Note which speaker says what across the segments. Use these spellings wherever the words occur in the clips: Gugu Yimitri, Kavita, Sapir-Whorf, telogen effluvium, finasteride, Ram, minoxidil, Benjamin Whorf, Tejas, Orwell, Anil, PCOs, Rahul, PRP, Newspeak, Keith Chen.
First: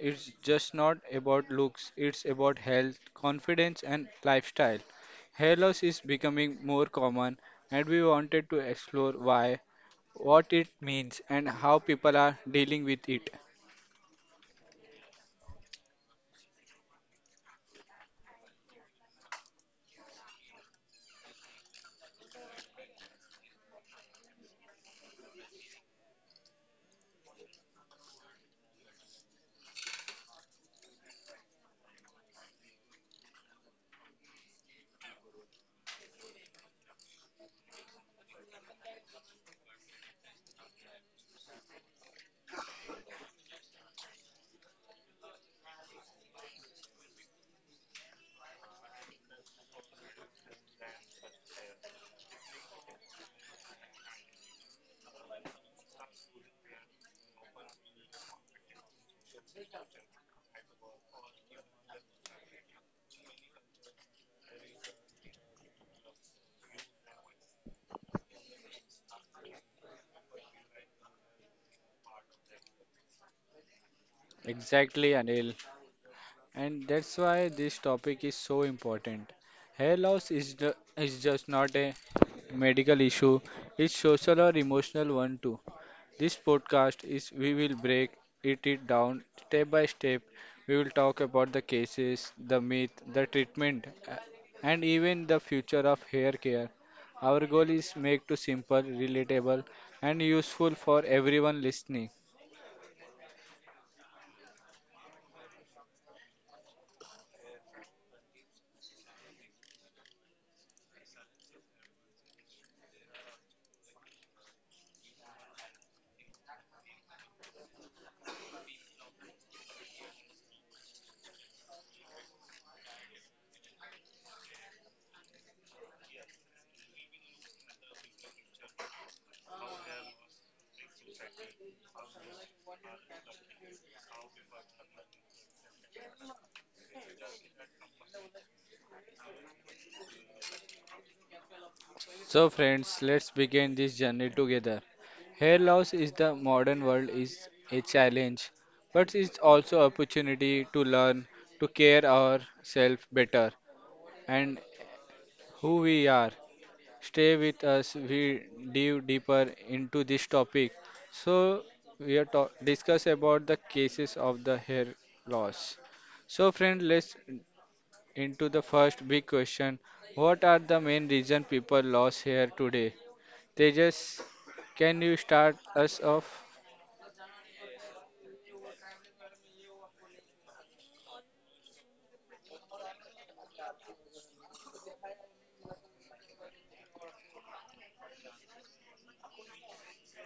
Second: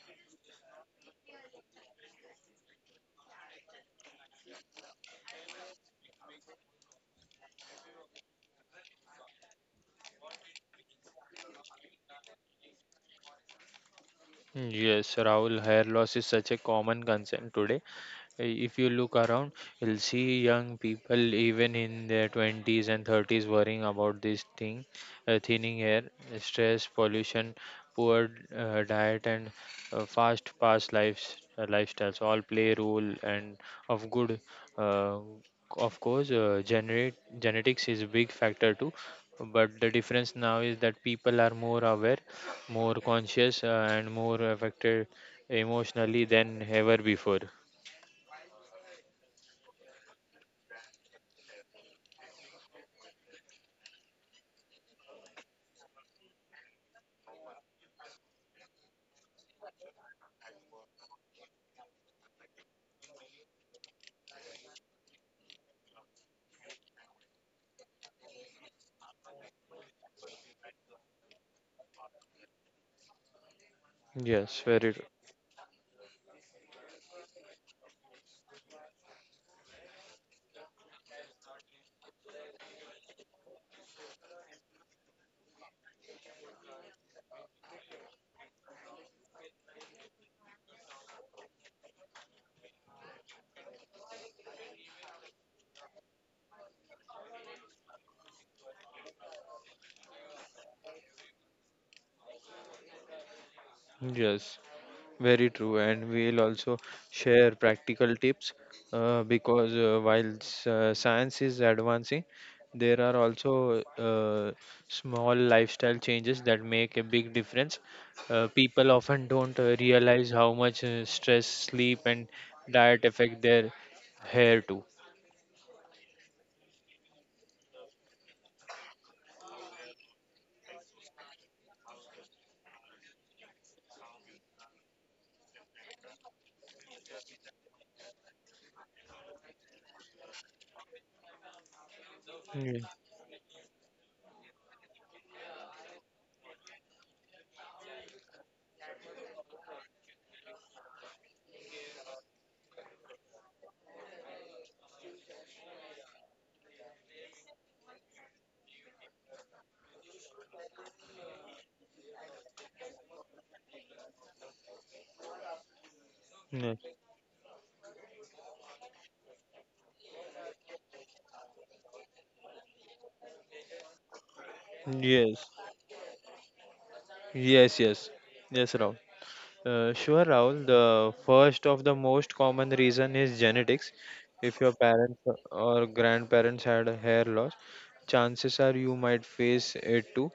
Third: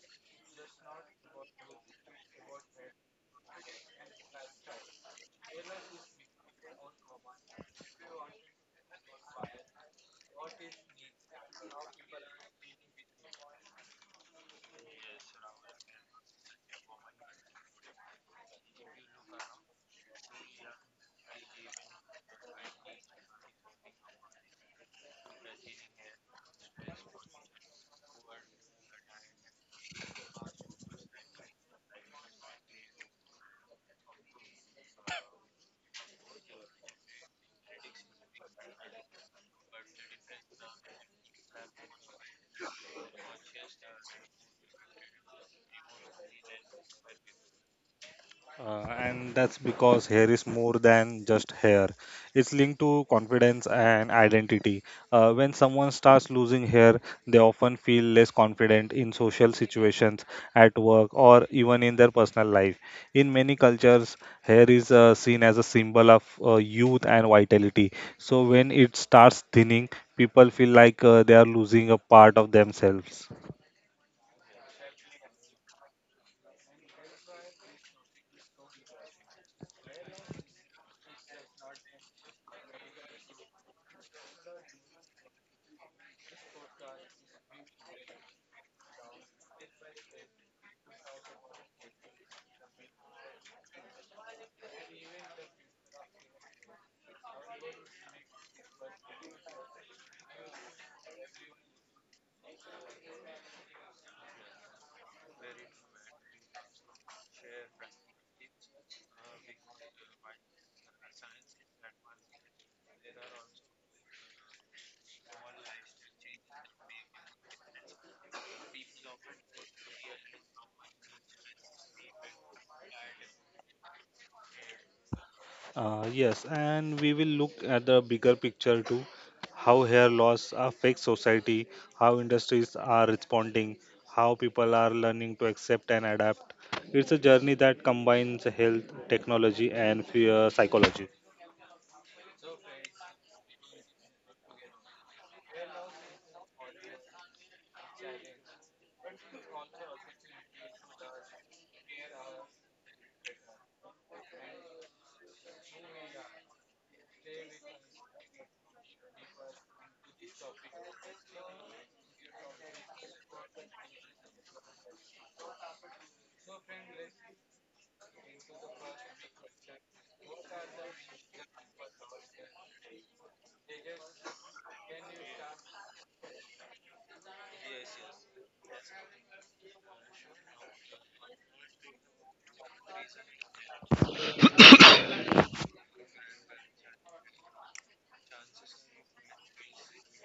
Speaker 1: it's just not about looks; it's about health, confidence, and lifestyle. Hair loss is becoming more common, and we wanted to explore why, what it means, and how people are dealing with it.
Speaker 2: Yes, Rahul, hair loss is such a common concern today. If you look around, you'll see young people, even in their 20s and 30s, worrying about this thing, thinning air, stress, pollution, poor, diet, and fast past lives, lifestyles all play a role. And of good, uh, of course, genetics is a big factor too. But the difference now is that people are more aware, more conscious, and more affected emotionally than ever before.
Speaker 3: And that's because hair is more than just hair. It's linked to confidence and identity. When someone starts losing hair, they often feel less confident in social situations, at work, or even in their personal life. In many cultures, hair is seen as a symbol of youth and vitality. So when it starts thinning, people feel like they are losing a part of themselves.
Speaker 2: Yes, very true.
Speaker 1: Exactly, Anil. And that's why this topic is so important. Hair loss is, just not a medical issue, it's social or emotional one too. This podcast is we will break it down step by step. We will talk about the cases, the myth, the treatment, and even the future of hair care. Our goal is make to simple, relatable, and useful for everyone listening.
Speaker 2: Yes, very true. And we'll also share practical tips, because science is advancing, there are also small lifestyle changes that make a big difference. People often don't realize how much stress, sleep, and diet affect their hair too.
Speaker 3: Yes, and we will look at the bigger picture too, how hair loss affects society, how industries are responding, how people are learning to accept and adapt. It's a journey that combines health, technology, and fear psychology.
Speaker 1: So
Speaker 2: Yes,
Speaker 1: friends, let's begin this journey together. Hair loss is the modern world is a challenge, but it's also opportunity to learn to care ourselves better and who we are. Stay with us. We dive deeper into this topic. So we are discuss about the cases of the hair loss. So
Speaker 2: yes,
Speaker 1: friend, let's into the first big question. What are the main reason people lose hair today? Tejas, can you start us off?
Speaker 2: yes, yes, yes, yes, Ram. Sure, Rahul. The first of the most common reason is genetics. If your parents or grandparents had a hair loss, chances are you might face it too.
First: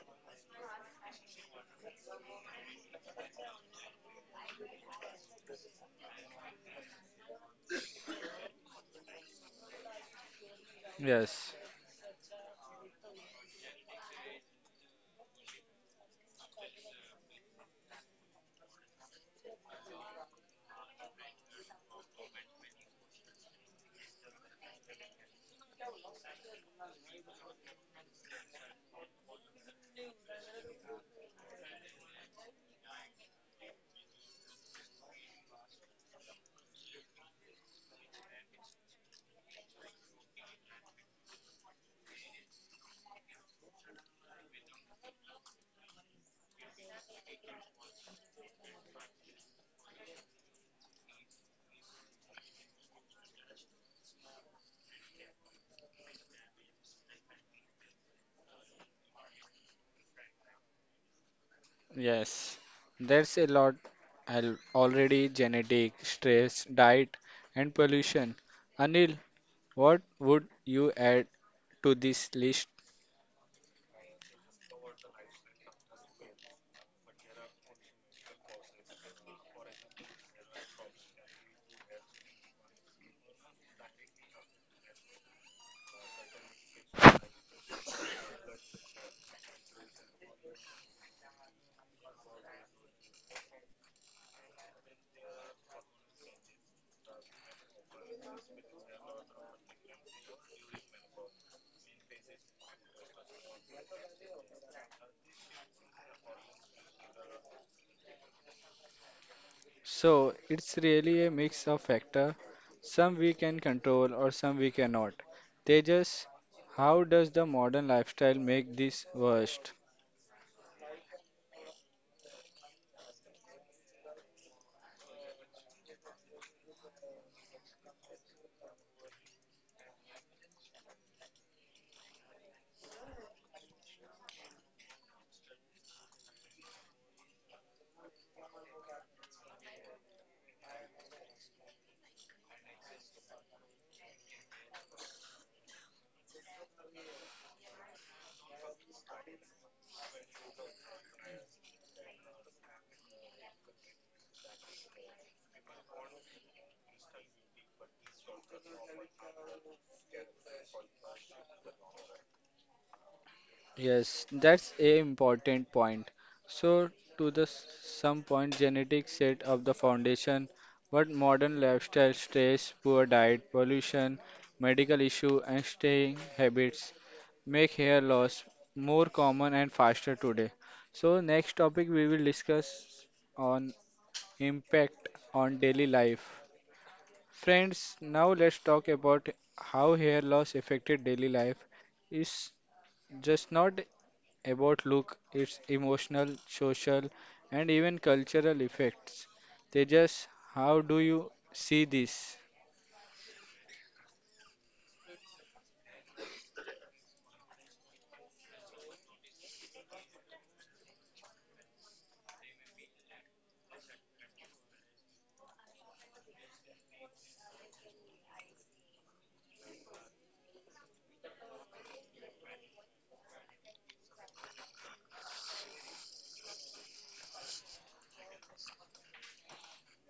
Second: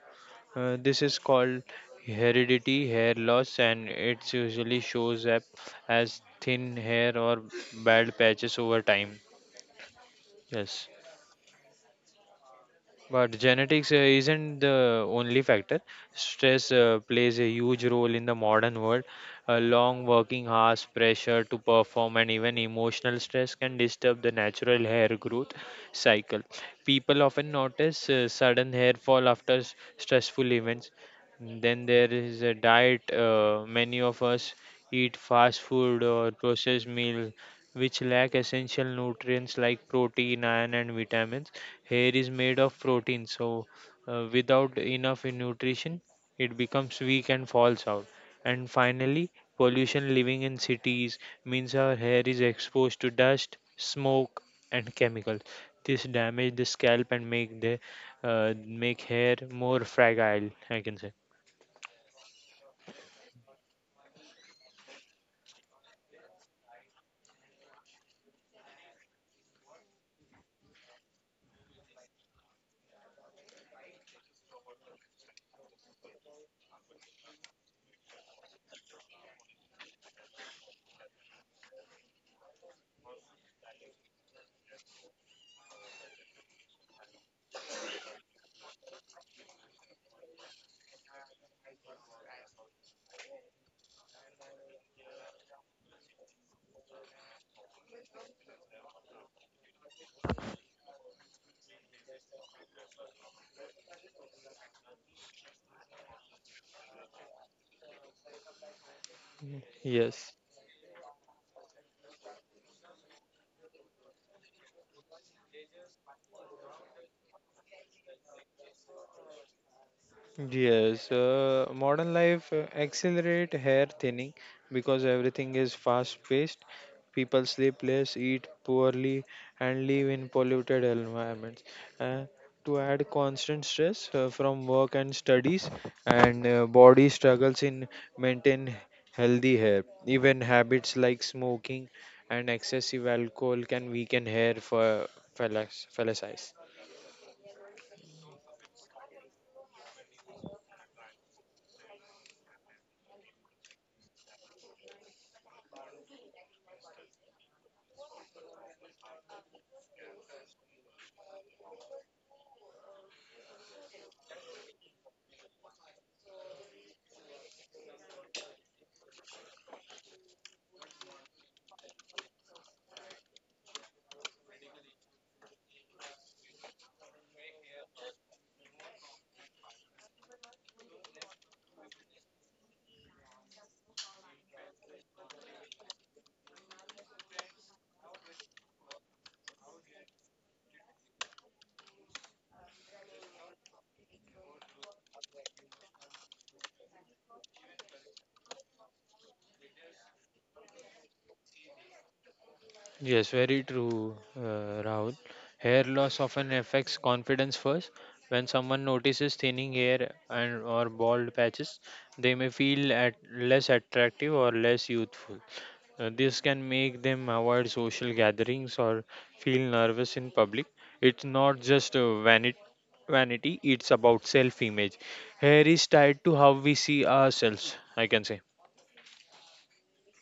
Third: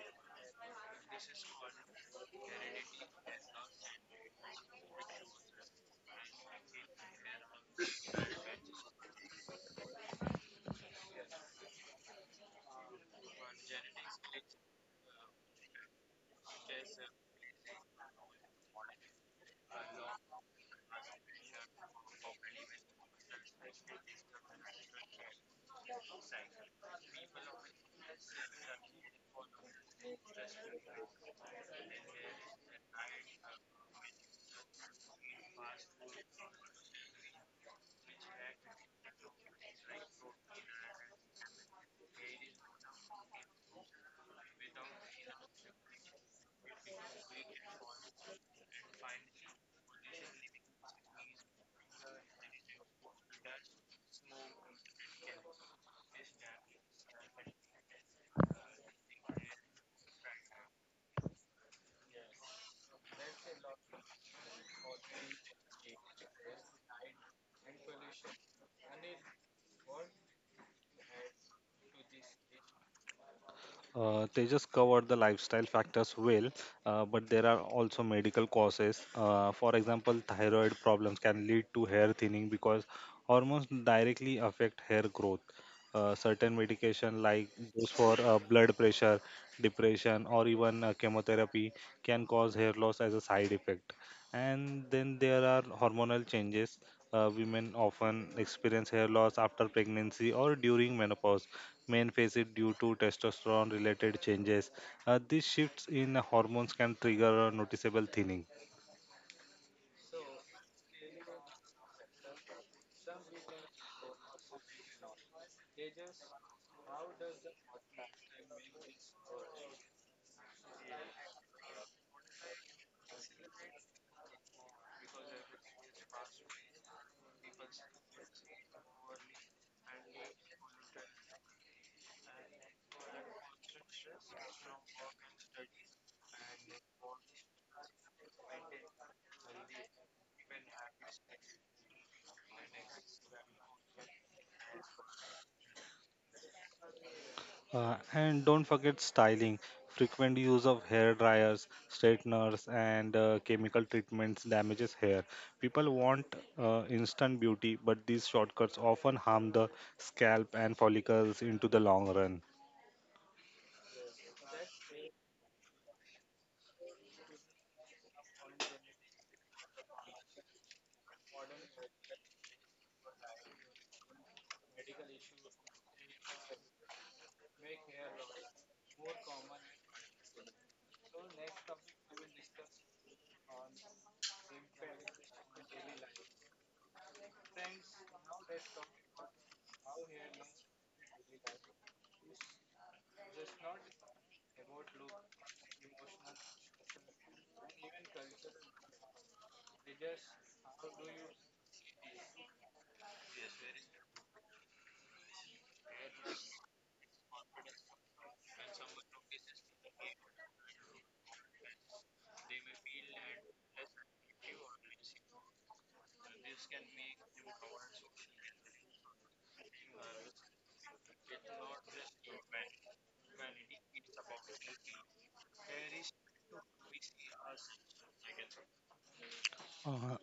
Speaker 2: This is called heredity hair loss, and it usually shows up as thin hair or bald patches over time. Yes.
Speaker 1: Yes,
Speaker 2: But genetics isn't the only factor. Stress plays a huge role in the modern world. Long working hours, pressure to perform, and even emotional stress can disturb the natural hair growth cycle. People often notice sudden hair fall after stressful events. Then there is a diet. Many of us eat fast food or processed meal, which lack essential nutrients like protein, iron, and vitamins. Hair is made of protein, so without enough nutrition, it becomes weak and falls out. And finally, pollution living in cities means our hair is exposed to dust, smoke, and chemicals. This damage the scalp and make hair more fragile, I can say.
Speaker 1: yes. There's a lot al- already genetic, stress, diet, and pollution. Anil, what would you add to this list?
Speaker 3: They just covered the lifestyle factors well, but there are also medical causes. For example, thyroid problems can lead to hair thinning because hormones directly affect hair growth. Certain medication, like those for blood pressure, depression, or even chemotherapy, can cause hair loss as a side effect. And then there are hormonal changes. Women often experience hair loss after pregnancy or during menopause, men face it due to testosterone related changes. These shifts in hormones can trigger a noticeable thinning.
Speaker 2: Mm, yes.
Speaker 1: So it's really a mix of factor. Some we can control or some we cannot. Tejas, how does the modern lifestyle make this worse?
Speaker 2: Yes, modern life accelerate hair thinning because everything is fast paced. People sleep less, eat poorly, and live in polluted environments. Uh, to add constant stress from work and studies, and body struggles in maintain healthy hair. Even habits like smoking and excessive alcohol can weaken hair for fellas.
Speaker 3: And don't forget styling. Frequent use of hair dryers, straighteners, and chemical treatments damages hair. People want instant beauty, but these shortcuts often harm the scalp and follicles into the long run.
Speaker 1: Yes, that's a important point. So, to the some point, genetics set up the foundation, but modern lifestyle, stress, poor diet, pollution, medical issue, and staying habits make hair loss more common and faster today. So, next topic we will discuss on impact on daily life. Friends, now let's talk about how hair loss affected daily life is just not about look, its emotional, social, and even cultural effects. Tejas, how do you see this?
Speaker 2: Yes, very true, Rahul. Hair loss often affects confidence first. When someone notices thinning hair and or bald patches, they may feel at less attractive or less youthful. This can make them avoid social gatherings or feel nervous in public. It's not just vanity, it's about self image. Hair is tied to how we see ourselves, I can say.
Speaker 3: Uh,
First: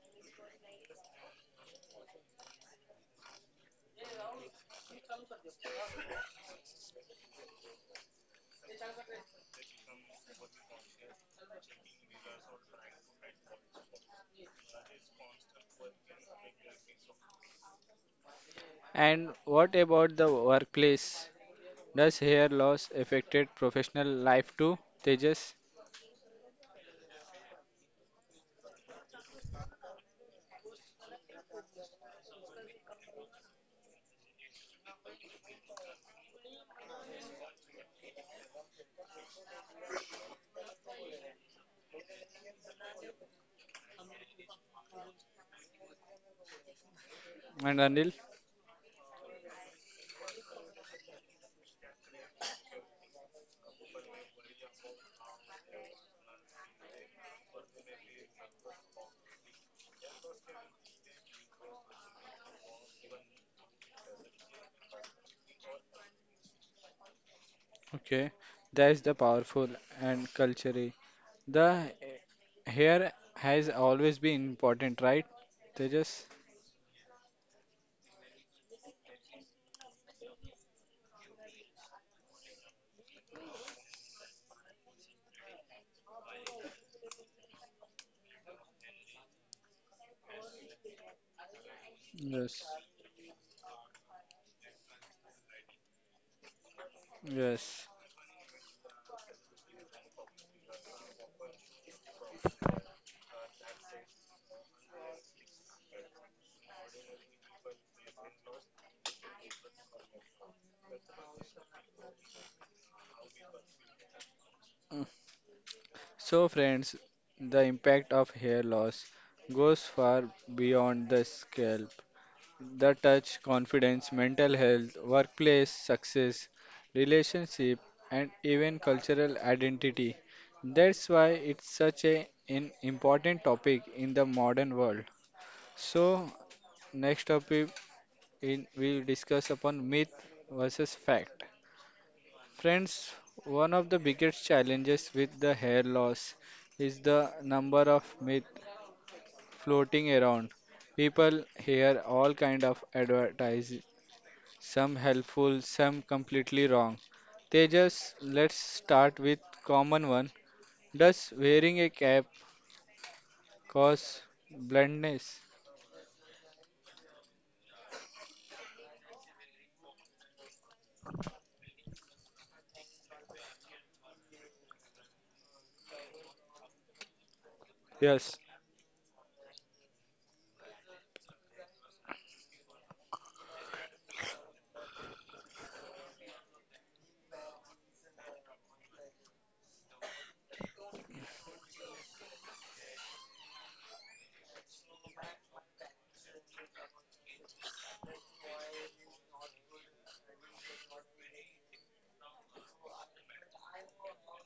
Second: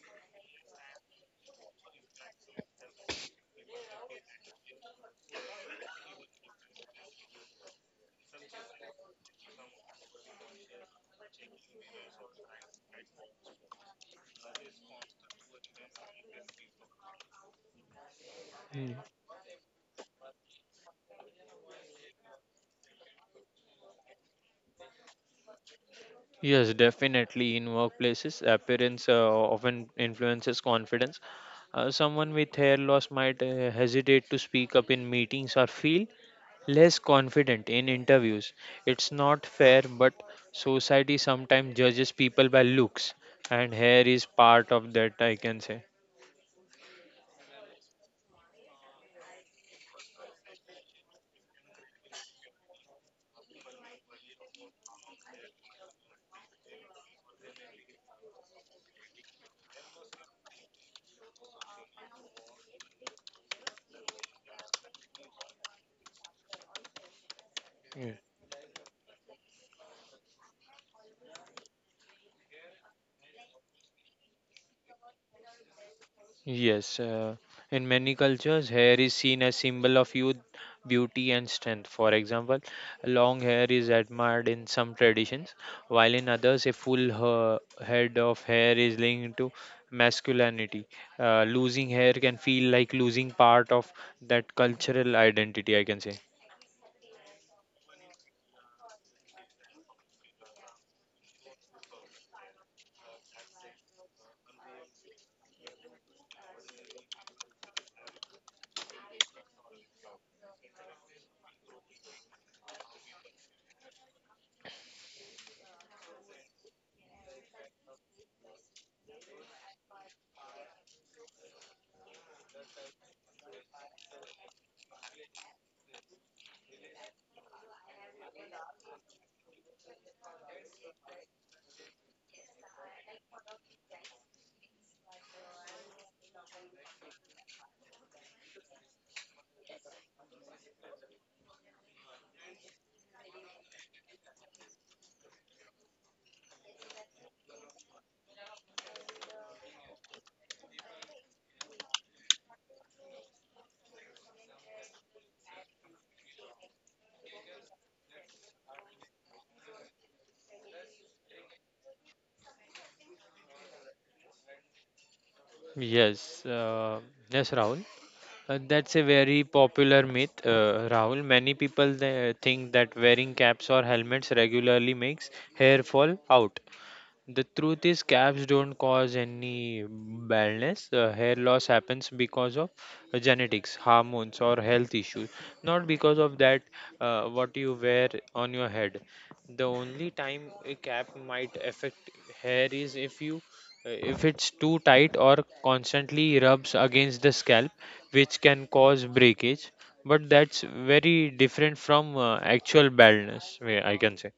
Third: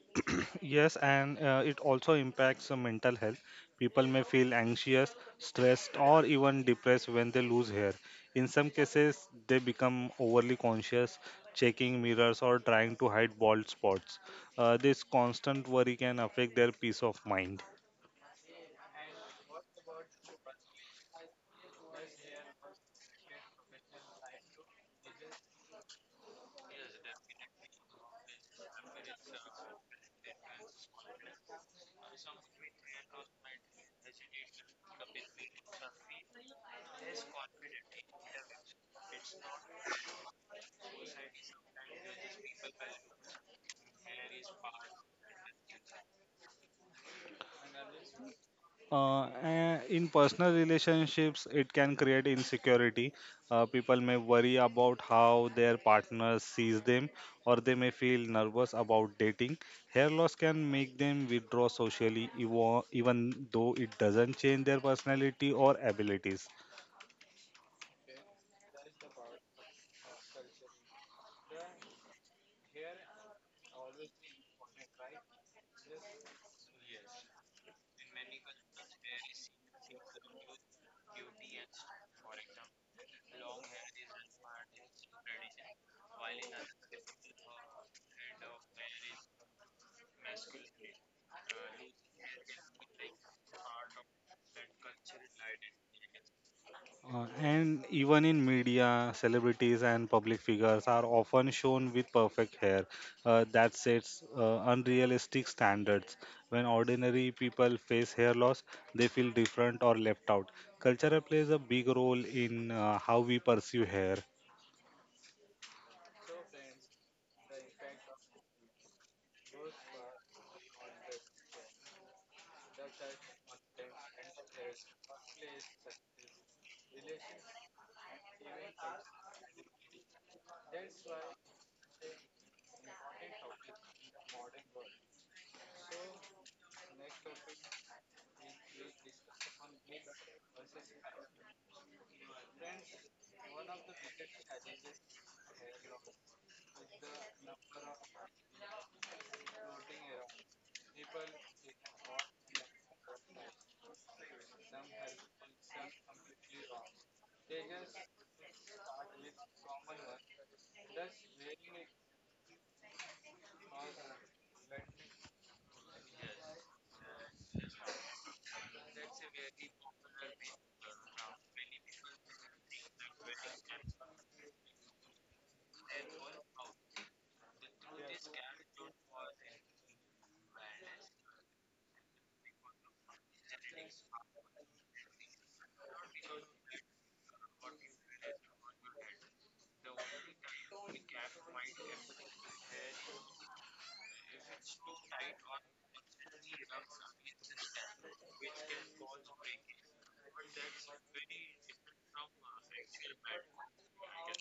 Speaker 3: Yes, and it also impacts mental health. People may feel anxious, stressed, or even depressed when they lose hair. In some cases, they become overly conscious, checking mirrors, or trying to hide bald spots. This constant worry can affect their peace of mind.
Speaker 1: And what about the workplace? Does hair loss affected professional life too? Tejas
Speaker 2: Yes, definitely. In workplaces, appearance often influences confidence. Someone with hair loss might hesitate to speak up in meetings or feel less confident in interviews. It's not fair, but society sometimes judges people by looks, and hair is part of that, I can say.
Speaker 1: and Anil?
Speaker 3: In personal relationships, it can create insecurity. People may worry about how their partner sees them, or they may feel nervous about dating. Hair loss can make them withdraw socially, even though it doesn't change their personality or abilities.
Speaker 1: Okay, that's the powerful and culturally. The hair has always been important, right? Tejas?
Speaker 2: Yes, in many cultures, hair is seen as symbol of youth, beauty, and strength. For example, long hair is admired in some traditions, while in others, a full head of hair is linked to masculinity. Losing hair can
Speaker 1: Yes.
Speaker 2: feel like losing part of that cultural identity, I can say.
Speaker 3: Uh,
Speaker 1: Yes.
Speaker 3: and even in media, celebrities and public figures are often shown with perfect hair that sets unrealistic standards. When ordinary people face hair loss, they feel different or left out. Culture plays a big role in how we perceive hair.
Speaker 1: So, friends, the impact of hair loss goes far beyond the scalp. The touch, confidence, mental health, workplace success, relationship, and even cultural identity. That's why it's such a, an important topic in the modern world. So, next topic in, we'll discuss upon myth versus fact. Friends, one of the biggest challenges with the hair loss is the number of myths floating around. People hear all kind of advertise, some helpful, some completely wrong. They just let's start with common one. Does wearing a cap cause blindness?
Speaker 2: Yes, yes, Rahul. That's a very popular myth, Rahul. Many people they think that wearing caps or helmets regularly makes hair fall out. The truth is,
Speaker 1: Yes.
Speaker 2: caps don't cause any baldness. Hair loss happens because of genetics, hormones, or health issues, not because of that, what you wear on your head. The only time a cap might affect hair is if it's too tight or constantly rubs against the scalp, which can cause breakage. But that's very different from actual baldness. I can say.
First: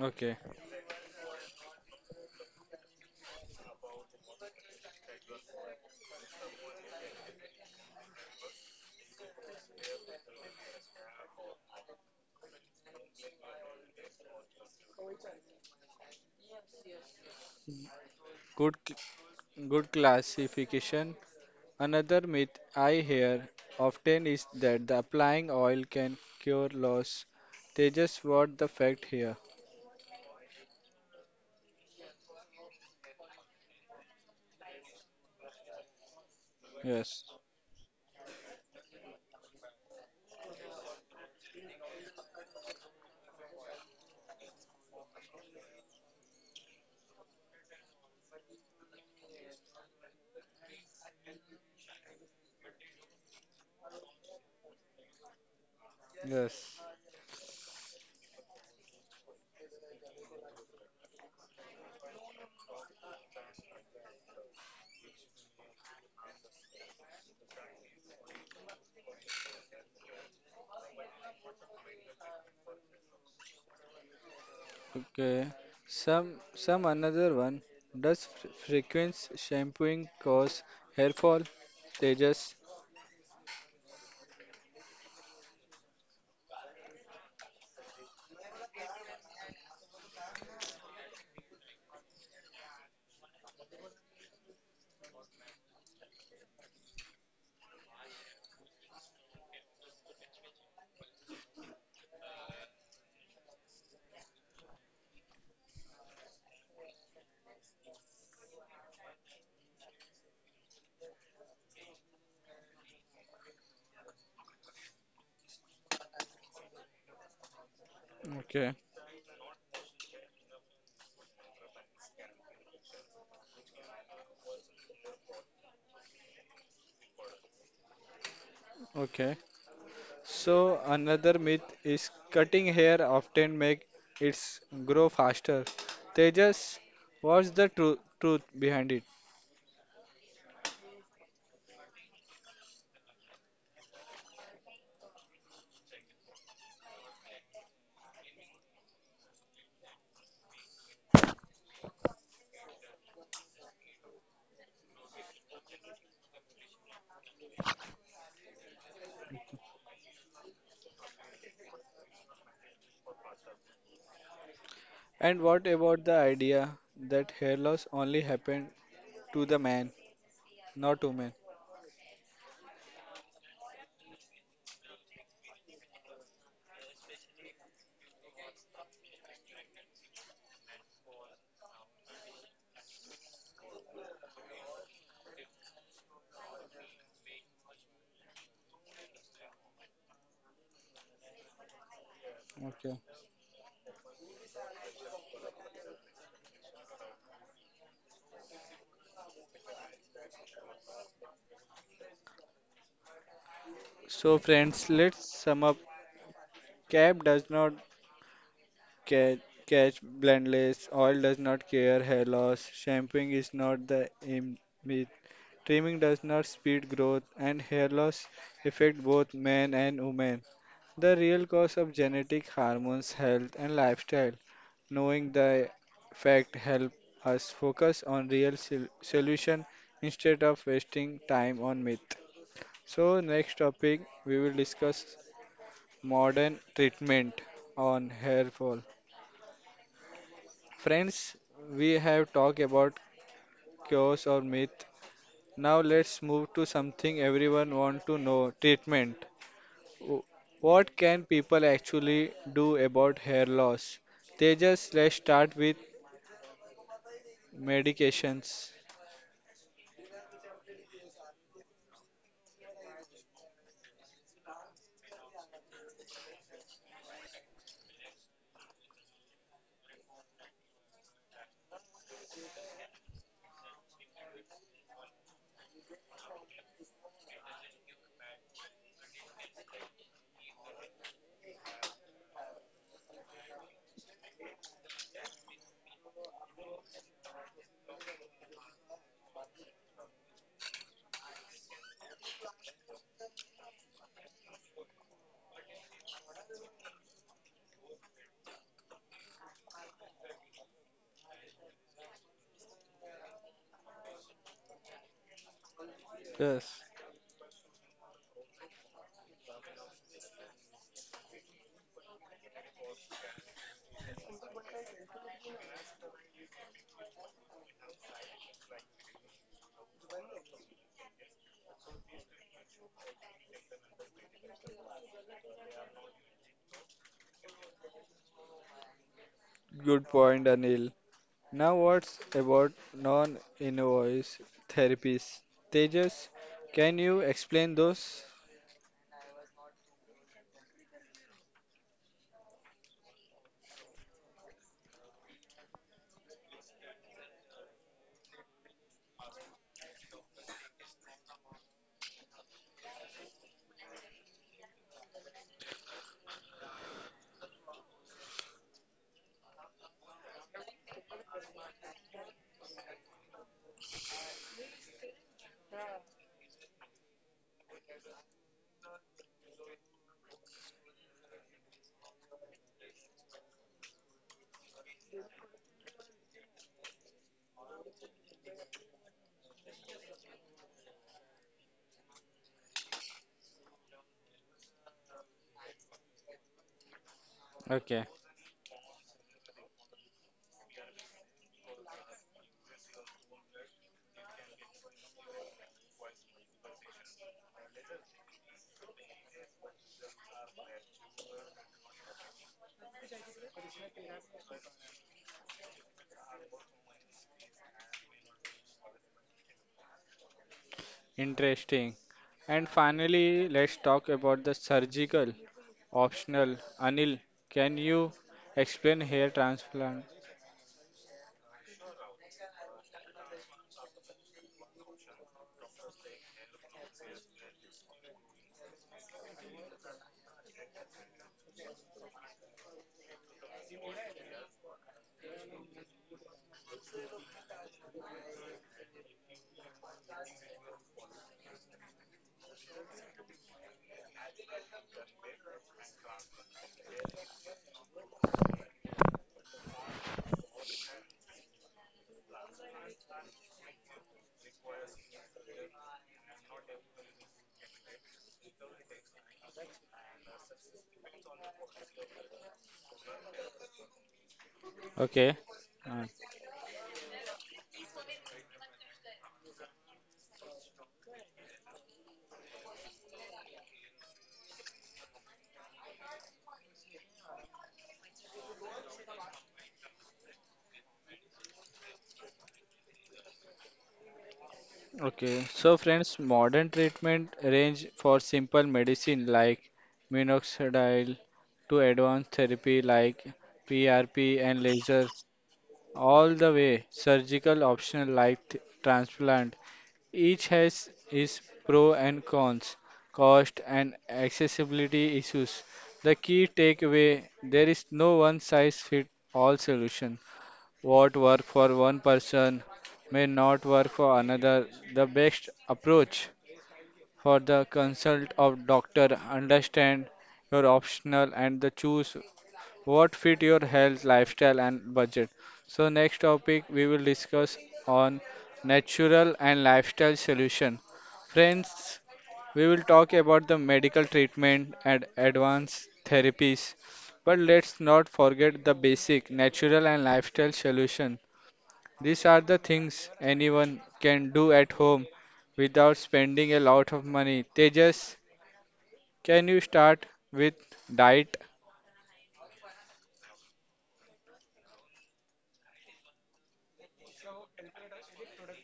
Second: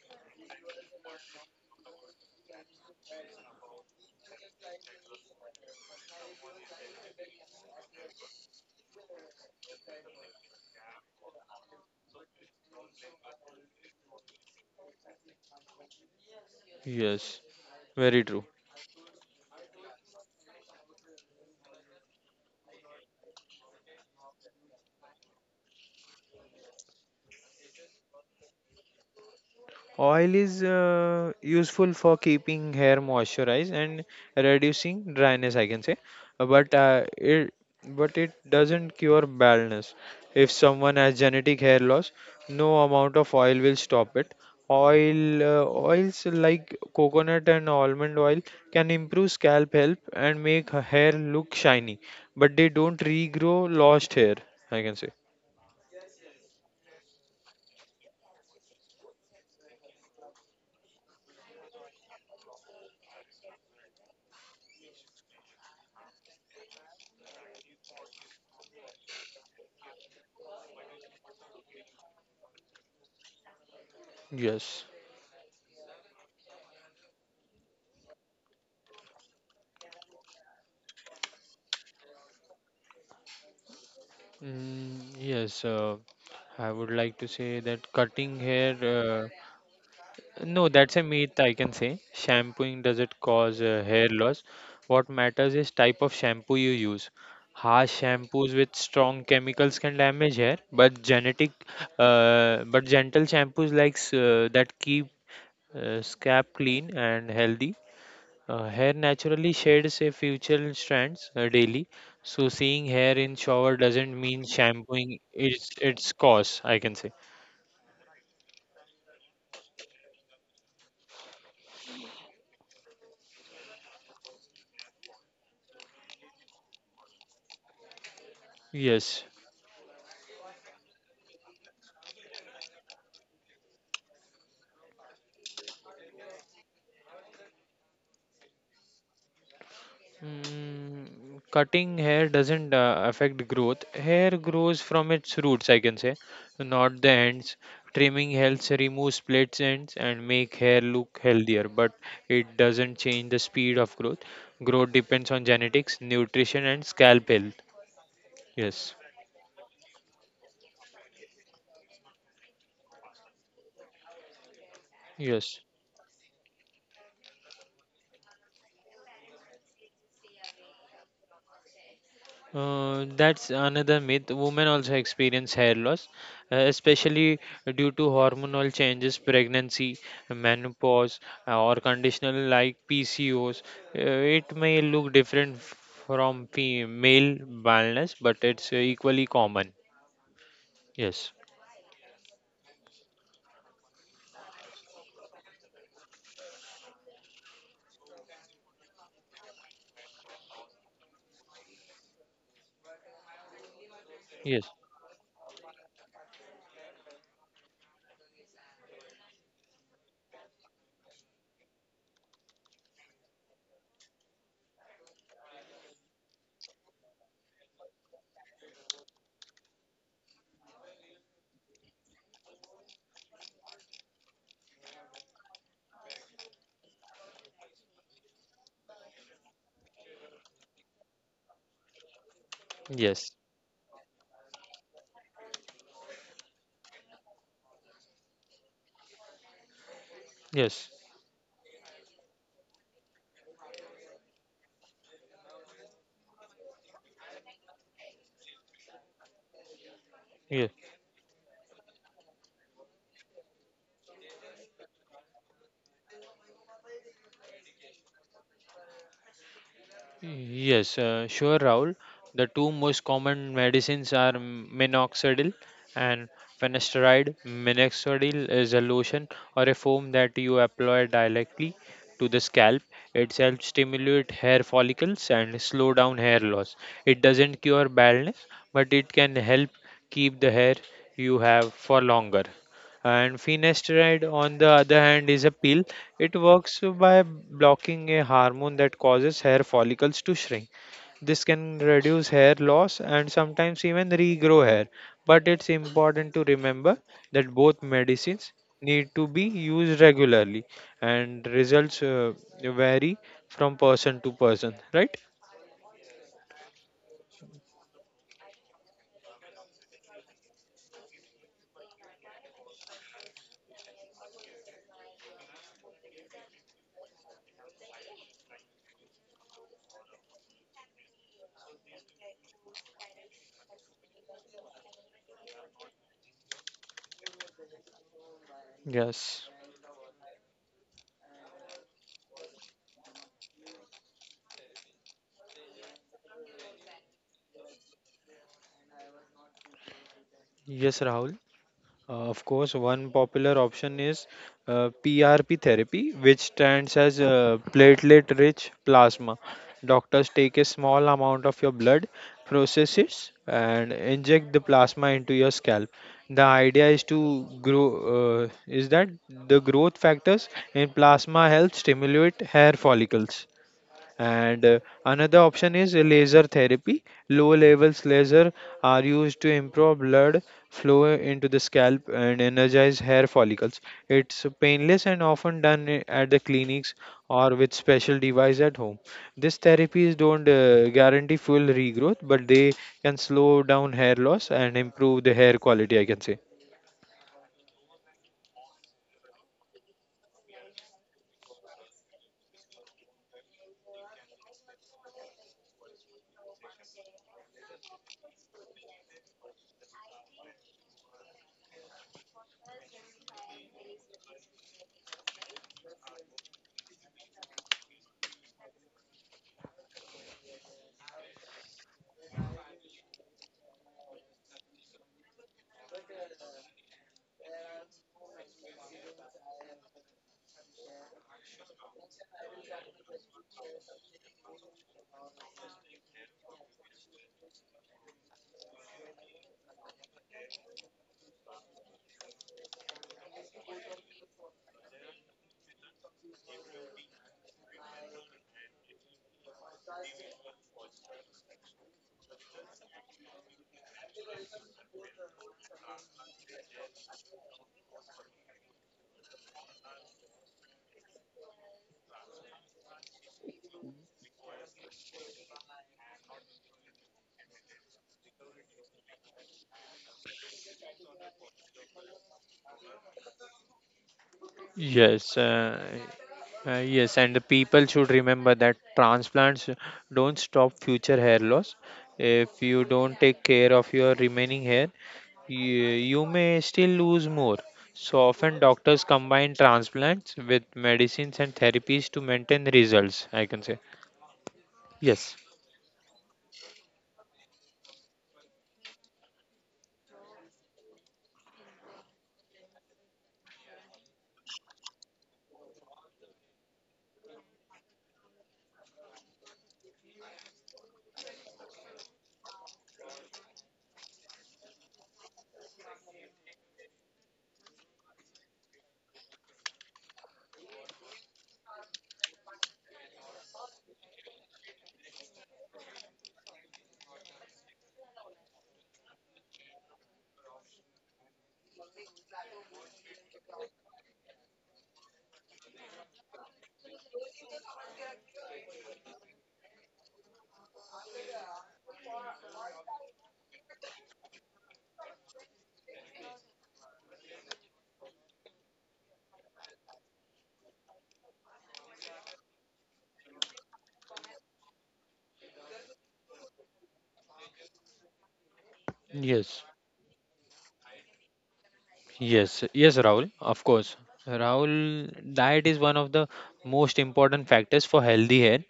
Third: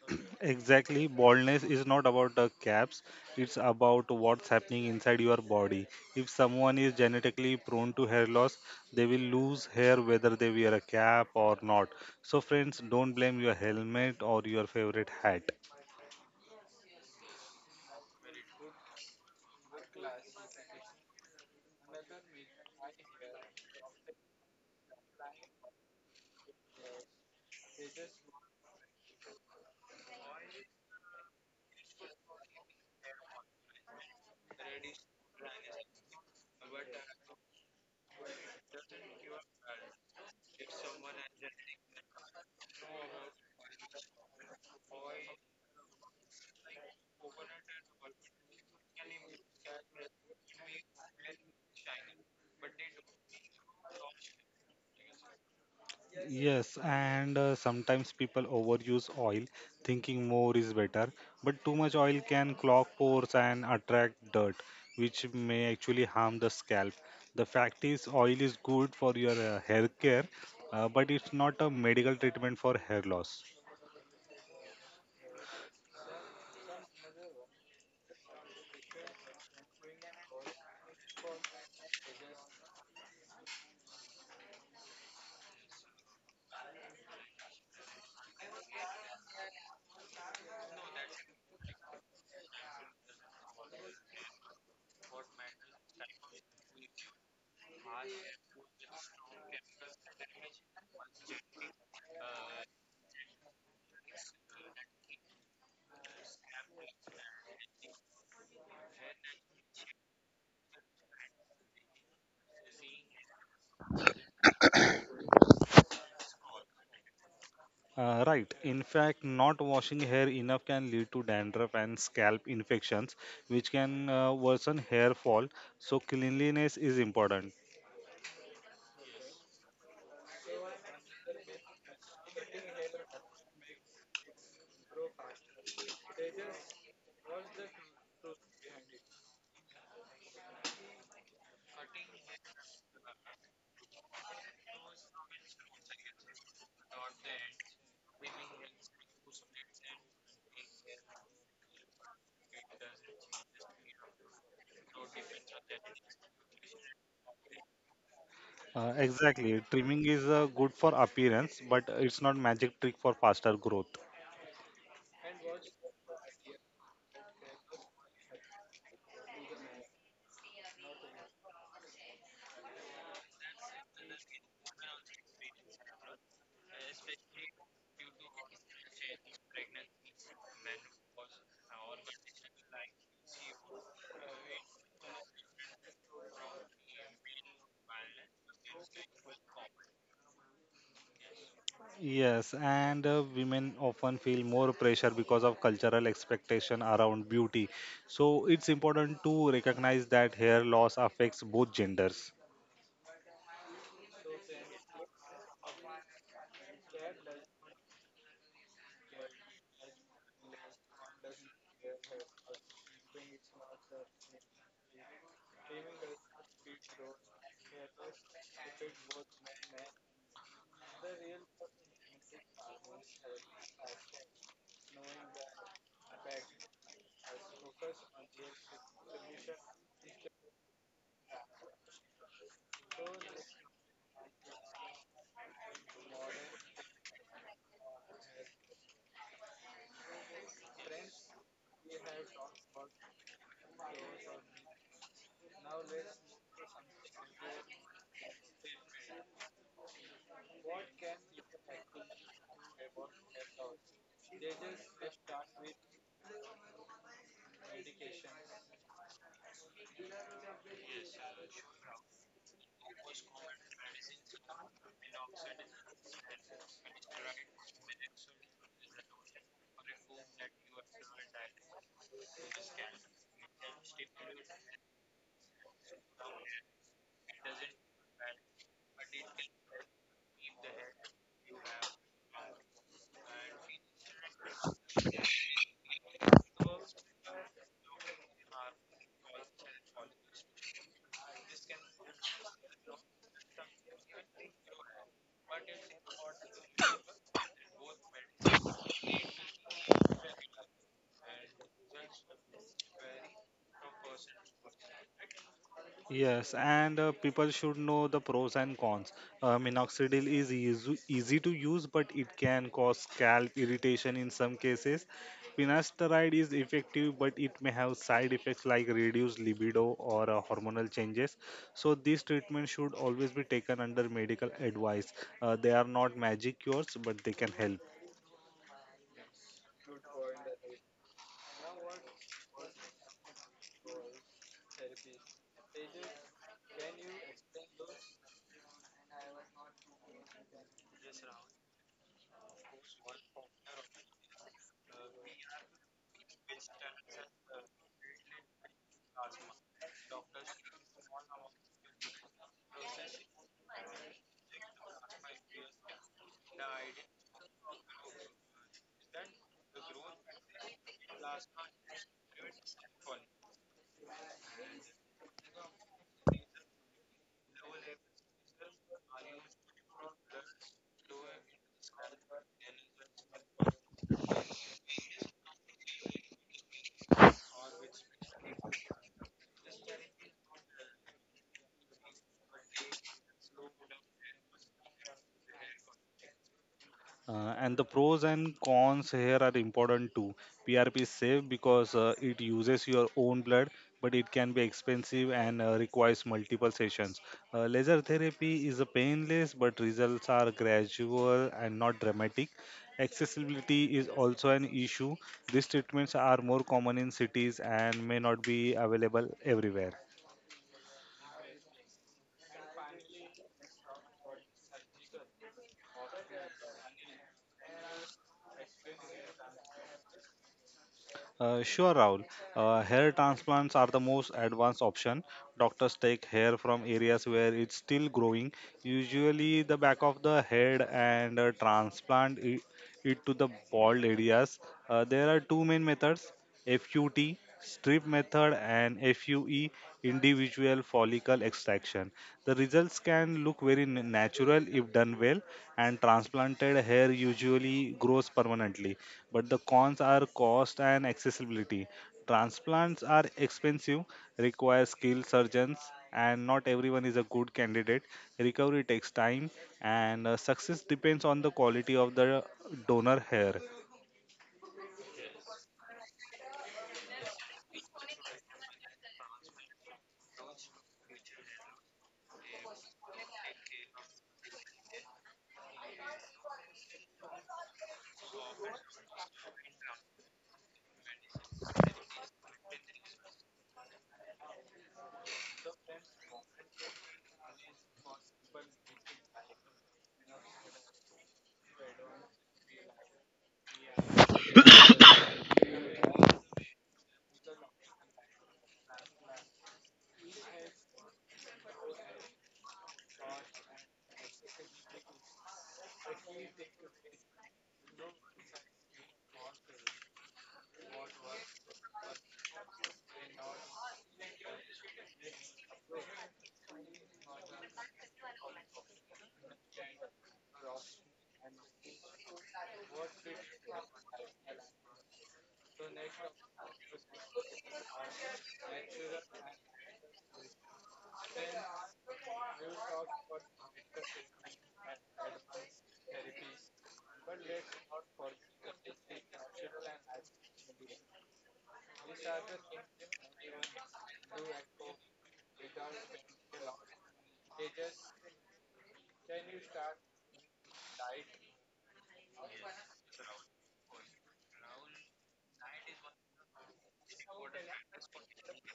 Speaker 1: Okay.
Speaker 3: Exactly, baldness is not about the caps, it's about what's happening inside your body. If someone is genetically prone to hair loss, they will lose hair whether they wear a cap or not. So, friends, don't blame your helmet or your favorite hat.
Speaker 2: Yes, very true.
Speaker 1: Good, c- Good classification. Another myth I hear often is that the applying oil can cure loss. They just what the fact here.
Speaker 2: Oil is useful for keeping hair moisturized and reducing dryness, I can say. Uh, But uh,
Speaker 1: Yes,
Speaker 2: it but it doesn't cure baldness. If someone has genetic hair loss, no amount of oil will stop it. Oils like coconut and almond oil can improve scalp health and make hair look shiny, but they don't regrow lost hair, I can say.
Speaker 3: Yes,
Speaker 1: yes,
Speaker 3: and sometimes people overuse oil, thinking more is better. But too much oil can clog pores and attract dirt, which may actually harm the scalp. The fact is, oil is good for your hair care, but it's not a medical treatment for hair loss.
Speaker 2: Yes.
Speaker 1: okay. Some another one. Does frequent shampooing cause hair fall? Tejas.
Speaker 2: Mm, yes, I would like to say that cutting hair, no, that's a myth, I can say. Shampooing doesn't cause hair loss. What matters is type of shampoo you use. Harsh shampoos with strong chemicals can damage hair, but gentle shampoos that keep scalp clean and healthy. Hair naturally sheds a future strands daily, so seeing hair in shower doesn't mean shampooing its cause, I can say.
Speaker 3: Right.
Speaker 1: Okay,
Speaker 3: In fact, not washing hair enough can lead to dandruff and scalp infections, which can worsen hair fall. So, cleanliness is important.
Speaker 2: Yes.
Speaker 1: okay. So another myth is cutting hair often make it grow faster. Tejas, what's the truth behind it?
Speaker 2: Mm, cutting hair doesn't affect growth. Hair grows from its roots, I can say, not the ends. Trimming helps remove split ends and make hair look healthier, but it doesn't change the speed of growth. Growth depends on genetics, nutrition, and scalp health.
Speaker 3: Uh,
Speaker 2: Yes.
Speaker 3: exactly. Trimming is good for appearance, but it's not magic trick for faster growth.
Speaker 1: And
Speaker 2: Yes.
Speaker 1: what about the idea that hair loss only happened to the man, not women?
Speaker 2: That's another myth. Women also experience hair loss, especially due to hormonal changes, pregnancy, menopause, or conditional like PCOs. Uh, it may look different from male baldness, but it's equally common. Yes,
Speaker 3: Yes,
Speaker 1: Okay.
Speaker 3: and women often feel more pressure because of cultural expectation around beauty. So it's important to recognize that hair loss affects both genders.
Speaker 1: So
Speaker 2: yes,
Speaker 1: friends, let's sum up. Cap does not ca- catch blendless, oil does not care hair loss, shampooing is not the aim myth, trimming does not speed growth, and hair loss affect both men and women. The real cause of genetic hormones, health, and lifestyle. Knowing the fact help us focus on real solution instead of wasting time on myth. So
Speaker 2: yes,
Speaker 1: next topic we will discuss modern treatment on hair fall.
Speaker 2: yes,
Speaker 1: Friends, we have talked about cures or myth. Now let's move to something everyone want to know, treatment. W-
Speaker 2: yes.
Speaker 1: What can people actually do about hair loss? Tejas, let's start with medications.
Speaker 2: Yes, sure, Rahul. The two most common medicines are minoxidil and finasteride. Minoxidil is a lotion or a foam that you apply directly to the scalp. It helps stimulate hair follicles and slow down hair loss. It doesn't cure baldness, but it can help keep the hair you have for longer. And finasteride, on the other hand, is a pill. It works by blocking a hormone that causes hair follicles to shrink. This can reduce hair loss and sometimes even regrow hair. But it's important to remember that both medicines need to be used regularly, and results vary from person to person, right?
Speaker 3: Yes,
Speaker 1: Yes,
Speaker 3: and people should know the pros and cons. Minoxidil is easy to use, but it can cause scalp irritation in some cases. Finasteride is effective, but it may have side effects like reduced libido or hormonal changes. So, these treatments should always be taken under medical advice. They are not magic cures, but they can help.
Speaker 2: Yes.
Speaker 1: good point, Anil. Now, what's about non invasive therapies? Tejas, can you explain those?
Speaker 2: Yes, Rahul. Of course, one popular option is PRP therapy, which stands as platelet rich plasma. Doctors take a small amount of your blood, process it, and inject the plasma into your scalp. The idea is that the growth factors in plasma help stimulate hair follicles. And another option is laser therapy. Low levels laser are used to improve blood flow into the scalp and energize hair follicles. It's painless and often done at the clinics or with special device at home. These therapies don't guarantee full regrowth, but they can slow down hair loss and improve the hair quality, I can say.
Speaker 3: And the
Speaker 1: Okay,
Speaker 3: pros and cons here are important too. PRP is safe because it uses your own blood, but it can be expensive and requires multiple sessions. Laser therapy is a painless, but results are gradual and not dramatic. Accessibility is also an issue. These treatments are more common in cities and may not be available everywhere.
Speaker 1: interesting. And finally, let's talk about the surgical optional. Anil, can you explain hair transplant?
Speaker 3: Sure, Rahul. Hair transplants are the most advanced option. Doctors take hair from areas where it's still growing, usually the back of the head, and transplant it to the bald areas. There are two main methods: FUT, strip method, and FUE, individual follicle extraction. The results can look very natural if done well, and transplanted hair usually grows permanently, but the cons are cost and accessibility. Transplants are expensive, require skilled surgeons, and not everyone is a good candidate. Recovery takes time, and success depends on the quality of the donor hair.
Speaker 2: Yes,
Speaker 1: Okay. uh,
Speaker 2: Yes, and the people should remember that transplants don't stop future hair loss. If you don't take care of your remaining hair, you may still lose more. So often, doctors combine transplants with medicines and therapies to maintain results, I can say. Yes.
Speaker 1: Okay, so friends, modern treatment range for simple medicine like minoxidil to advanced therapy like PRP and lasers, all the way surgical option like transplant. Each has its pro and cons, cost and accessibility issues. The key takeaway, there is no one size fit all solution. What work for one person may not work for another. The best approach for the consult of doctor understand your optional and the choose what fit your health lifestyle and budget. So next topic we will discuss on natural and lifestyle solution. Friends, we will talk about the medical treatment and advanced therapies but let's not forget the basic natural and lifestyle solution these are the things anyone can do at home without spending a lot of money. Tejas, can
Speaker 2: Yes.
Speaker 1: you start with diet?
Speaker 2: Yes, yes, Rahul, of course. Rahul, diet is one of the most important factors for healthy hair.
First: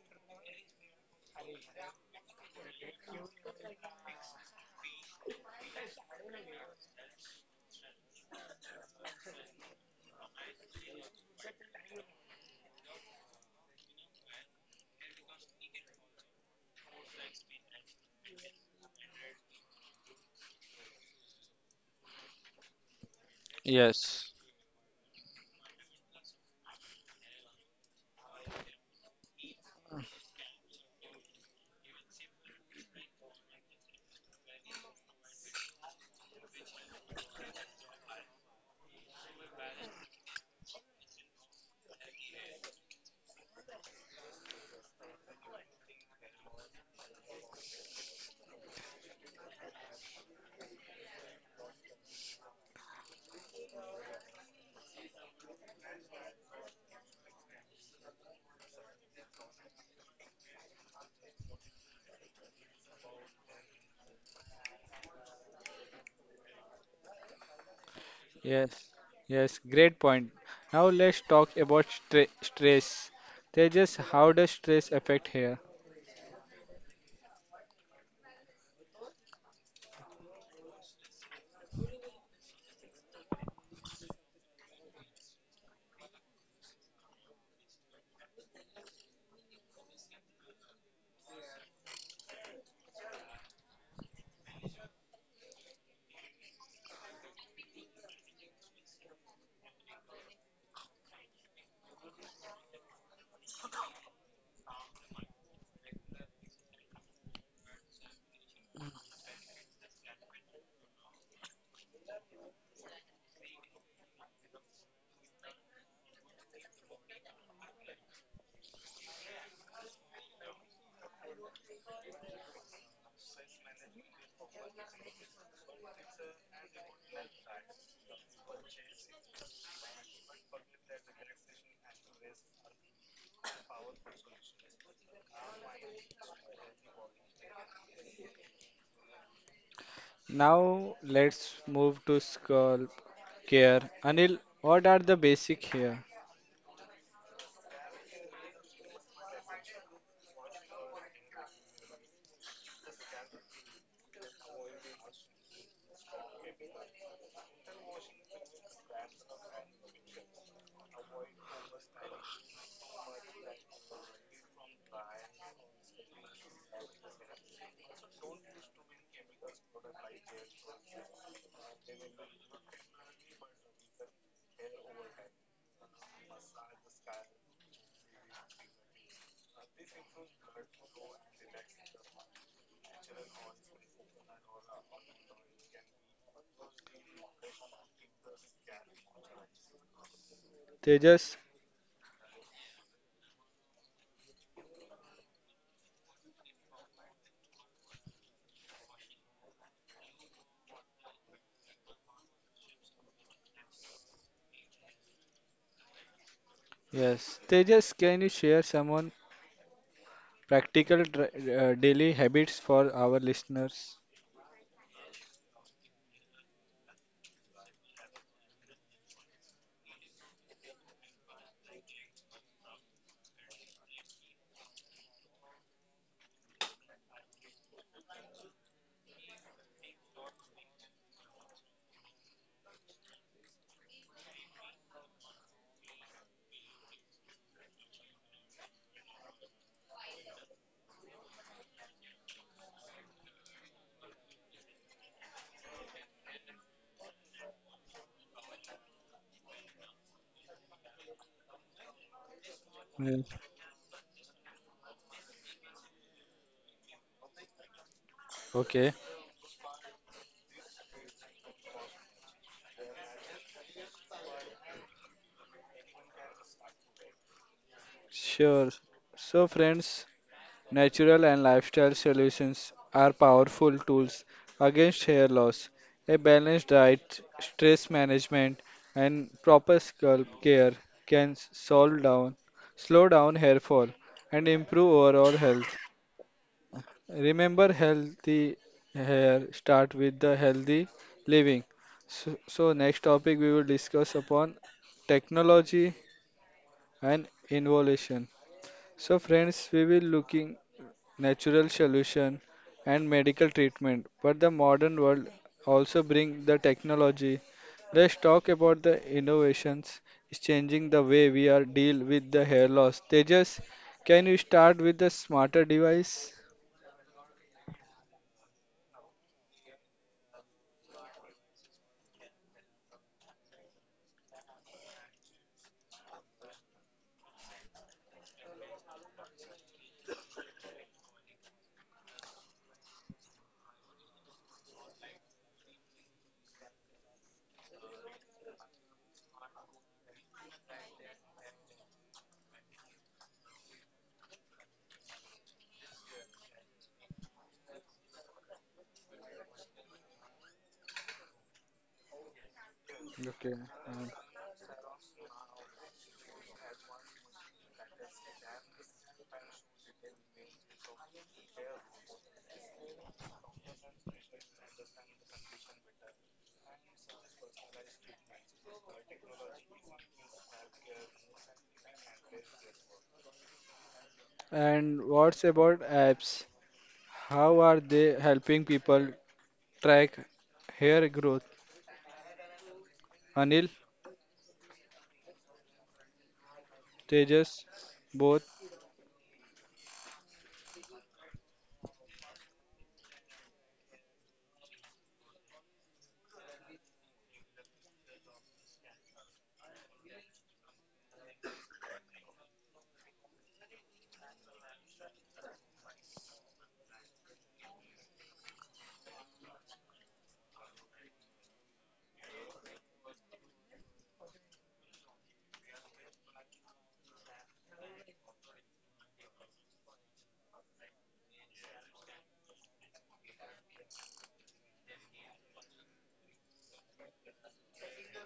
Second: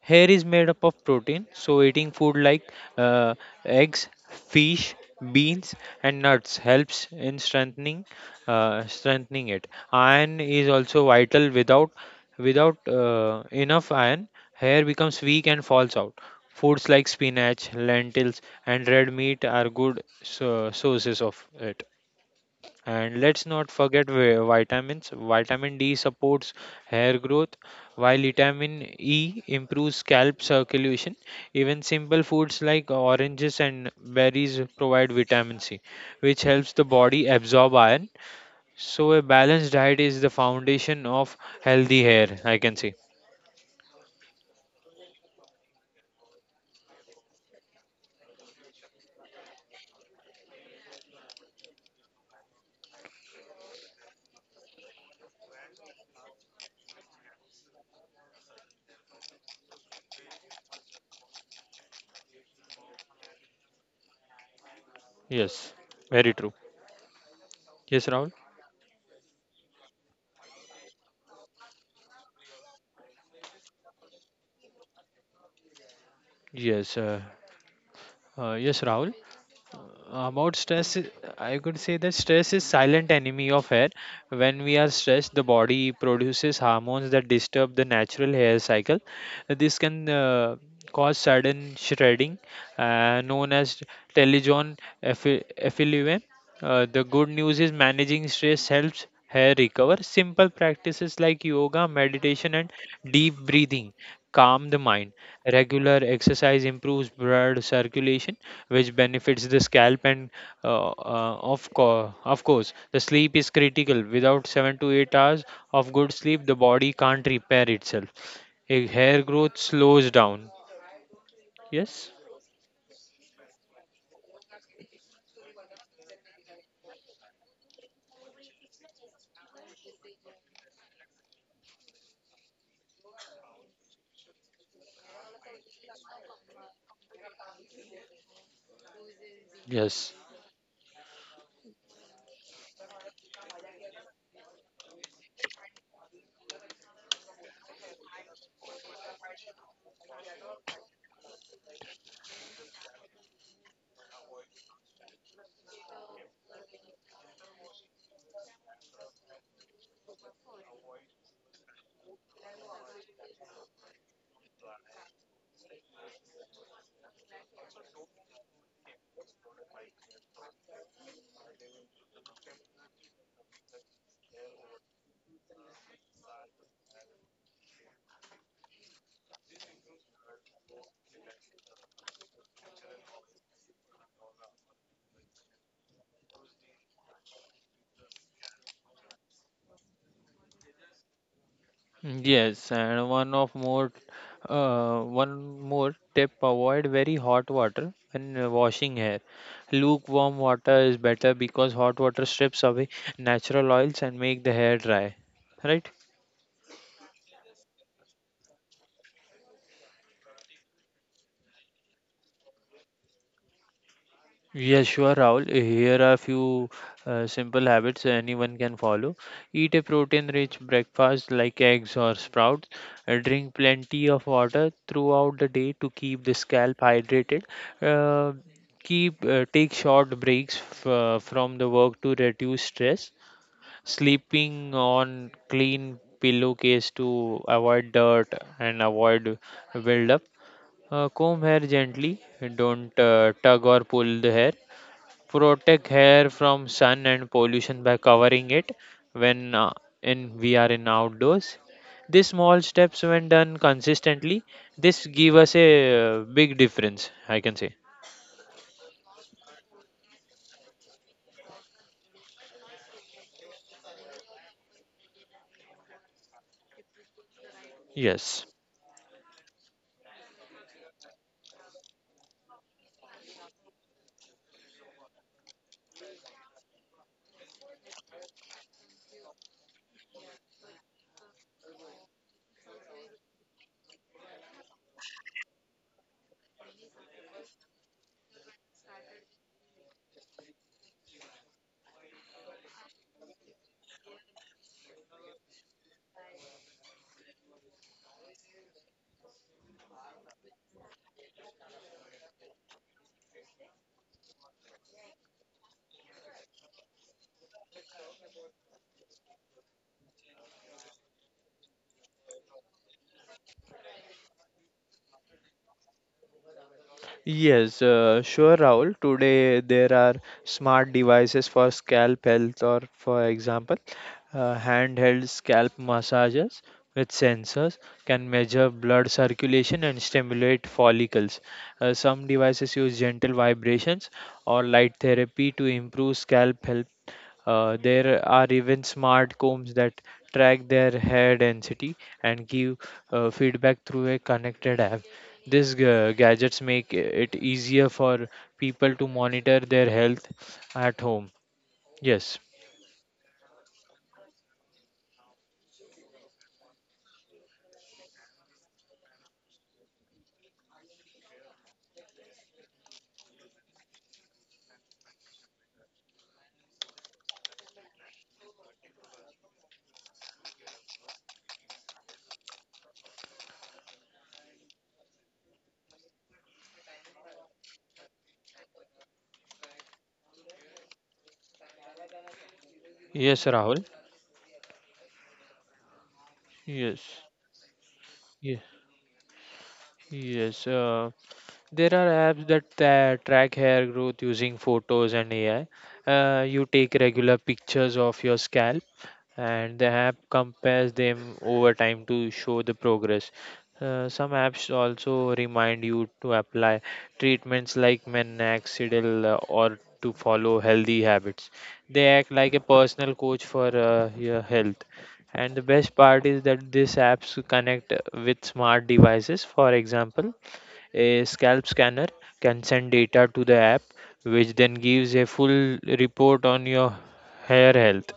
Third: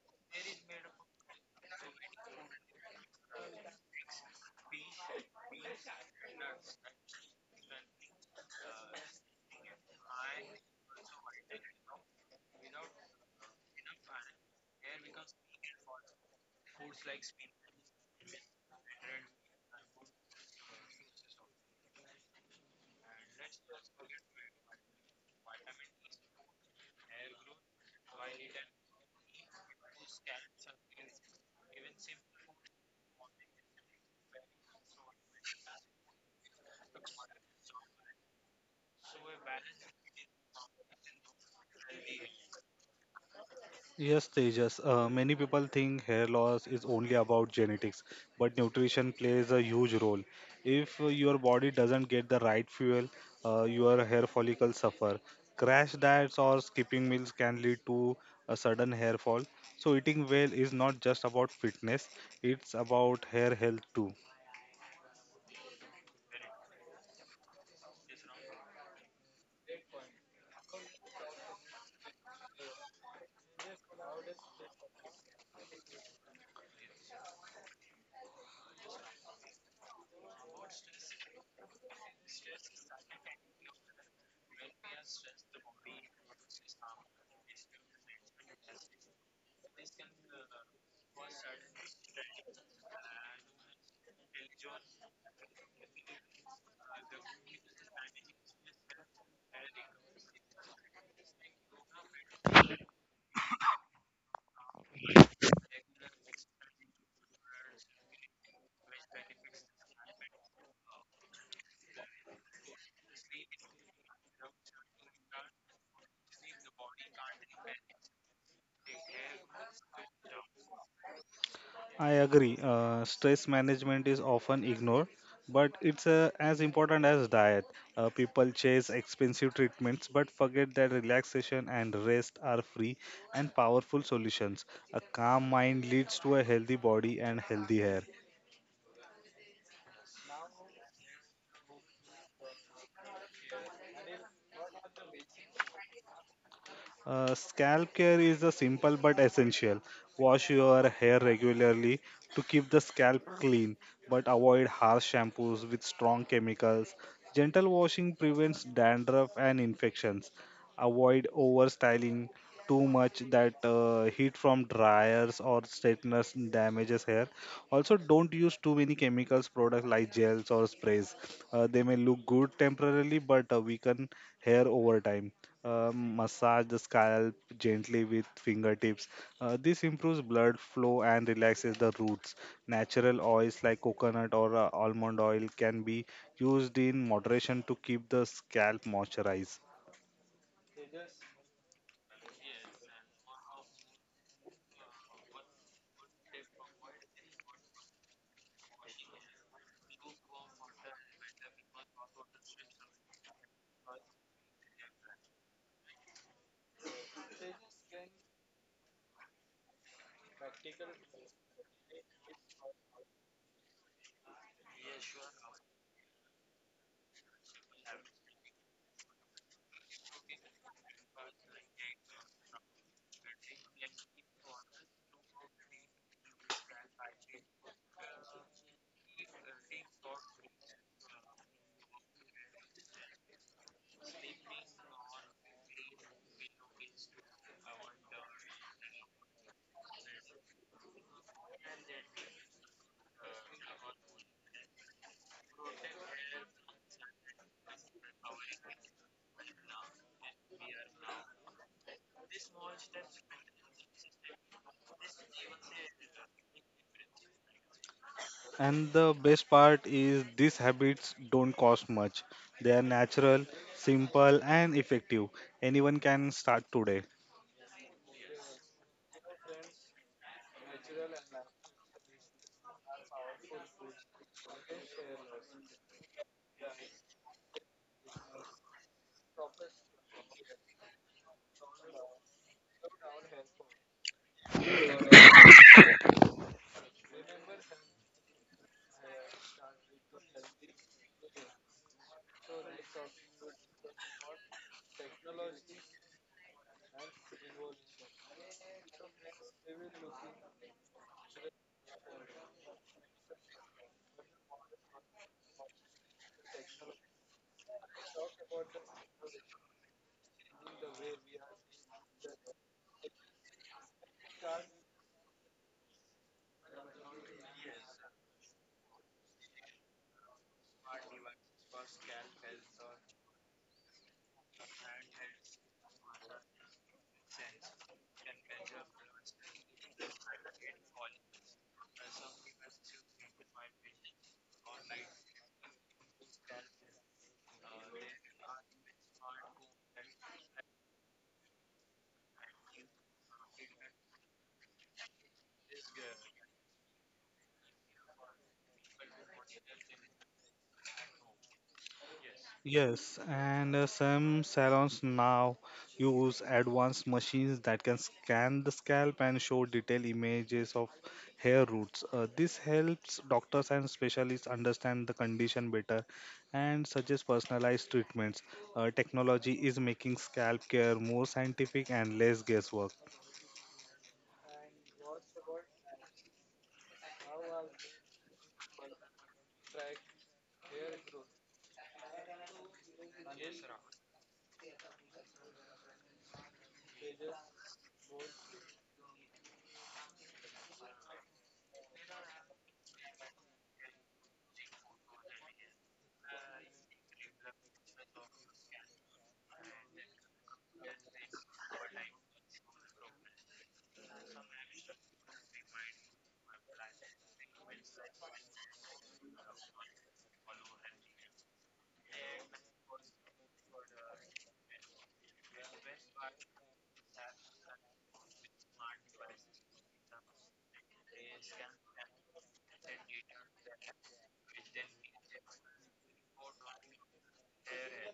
Speaker 2: Hair is made up of protein, so eating food like eggs, fish, beans, and nuts helps in strengthening it. Iron is also vital. Without without enough iron, hair becomes weak and falls out. Foods like spinach, lentils, and red meat are good sources of it. And let's not forget vitamins. Vitamin D supports hair growth, while vitamin E improves scalp circulation. Even simple foods like oranges and berries provide vitamin C, which helps the body absorb iron. So, a balanced diet is the foundation of healthy hair, I can say.
Speaker 3: Yes, Tejas. Many people think hair loss is only about genetics, but nutrition plays a huge role. If your body doesn't get the right fuel, your hair follicles suffer. Crash diets or skipping meals can lead to a sudden hair fall. So, eating well is not just about fitness, it's about hair health too.
Speaker 2: Yes, very true. Yes, Rahul?
Speaker 1: Yes, yes, great point. Now let's talk about stress. Tejas, how does stress affect hair?
Speaker 2: Yes, yes, Rahul. About stress, I could say that stress is silent enemy of hair. When we are stressed, the body produces hormones that disturb the natural hair cycle. This can cause sudden shredding, known as telogen effi- effluvium. The good news is managing stress helps hair recover. Simple practices like yoga, meditation, and deep breathing calm the mind. Regular exercise improves blood circulation, which benefits the scalp, and of course, the sleep is critical. Without 7 to 8 hours of good sleep, the body can't repair itself. A hair growth slows down. Yes.
Speaker 3: I agree. Stress management is often ignored, but it's as important as diet. People chase expensive treatments but forget that relaxation and rest are free and powerful solutions. A calm mind leads to a healthy body and healthy hair.
Speaker 2: Yes,
Speaker 1: Now let's move to scalp care. Anil, what are the basic here?
Speaker 3: Scalp care is a simple but essential. Wash your hair regularly to keep the scalp clean, but avoid harsh shampoos with strong chemicals. Gentle washing prevents dandruff and infections. Avoid overstyling too much, that heat from dryers or straighteners damages hair. Also, don't use too many chemicals products like gels or sprays. They may look good temporarily but weaken hair over time. Massage the scalp gently with fingertips. This improves blood flow and relaxes the roots. Natural oils like coconut or almond oil can be used in moderation to keep the scalp moisturized.
Speaker 1: Tejas,
Speaker 2: yes, and one more tip: avoid very hot water when washing hair. Lukewarm water is better because hot water strips away natural oils and make the hair dry, right?
Speaker 1: yes. Tejas, can you share some on practical daily habits for our listeners?
Speaker 2: Yes, sure, Rahul. Here are a few simple habits anyone can follow. Eat a protein-rich breakfast like eggs or sprouts. Drink plenty of water throughout the day to keep the scalp hydrated. Uh, keep Take short breaks from the work to reduce stress. Sleeping on clean pillowcase to avoid dirt and avoid buildup. Comb hair gently. Don't tug or pull the hair. Protect hair from sun and pollution by covering it when in we are in outdoors. These small steps, when done consistently, this give us a big difference, I can say.
Speaker 1: Okay,
Speaker 3: And the best part is these habits don't cost much. They are natural, simple, and effective. Anyone can start today.
Speaker 2: Yes.
Speaker 1: sure. So, friends, natural and lifestyle solutions are powerful tools against hair loss. A balanced diet, stress management, and proper scalp care can solve down, slow down hair fall, and improve overall health. Remember, healthy hair start with the healthy living. So next topic we will discuss upon technology and innovation. So friends, we will looking natural solution and medical treatment, but the modern world also bring the technology. Let's talk about the innovations is changing the way we are deal with the hair loss. Tejas, can you start with the smarter device?
Speaker 2: Yes, sure, Rahul. Today there are smart devices for scalp health, or for example, handheld scalp massagers with sensors can measure blood circulation and stimulate follicles. Some devices use gentle vibrations or light therapy to improve scalp health. There are even smart combs that track their hair density and give feedback through a connected app. These gadgets make it easier for people to monitor their health at home. Yes.
Speaker 3: Yes,
Speaker 1: Okay.
Speaker 3: and some salons now use advanced machines that can scan the scalp and show detailed images of hair roots. This helps doctors and specialists understand the condition better and suggest personalized treatments. Technology is making scalp care more scientific and less guesswork.
Speaker 1: And what's about apps? How are they helping people track hair growth?
Speaker 2: Yes,
Speaker 1: Anil,
Speaker 2: Rahul. Yes.
Speaker 1: Tejas, both.
Speaker 2: Yes. Yes. There are apps that track hair growth using photos and AI. You take regular pictures of your scalp, and the app compares them over time to show the progress. Some apps also remind you to apply treatments like minoxidil or to follow healthy habits. They act like a personal coach for your health. And the best part is that these apps connect with smart devices. For example, a scalp scanner can send data to the app, which then gives a full report on your hair health.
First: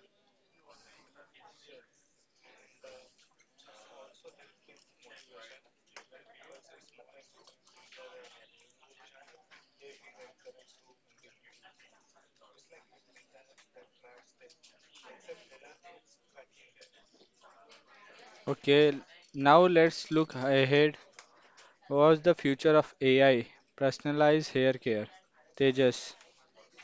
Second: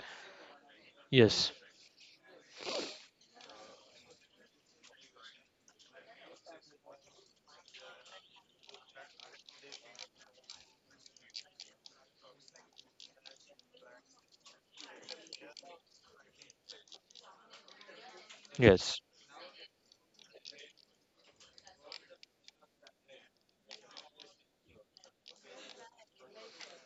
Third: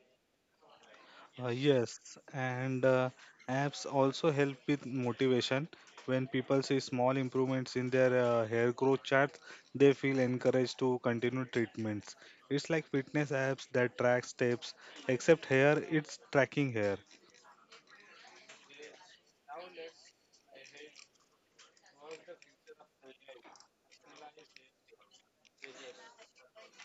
Speaker 3: Uh,
Speaker 2: Yes.
Speaker 3: yes, and apps also help with motivation. When people see small improvements in their hair growth chart, they feel encouraged to continue treatments. It's like fitness apps that track steps, except hair, it's tracking hair.
Speaker 1: Okay,
Speaker 2: Yes,
Speaker 1: now let's look ahead. What's the future of AI? Personalized hair care. Tejas.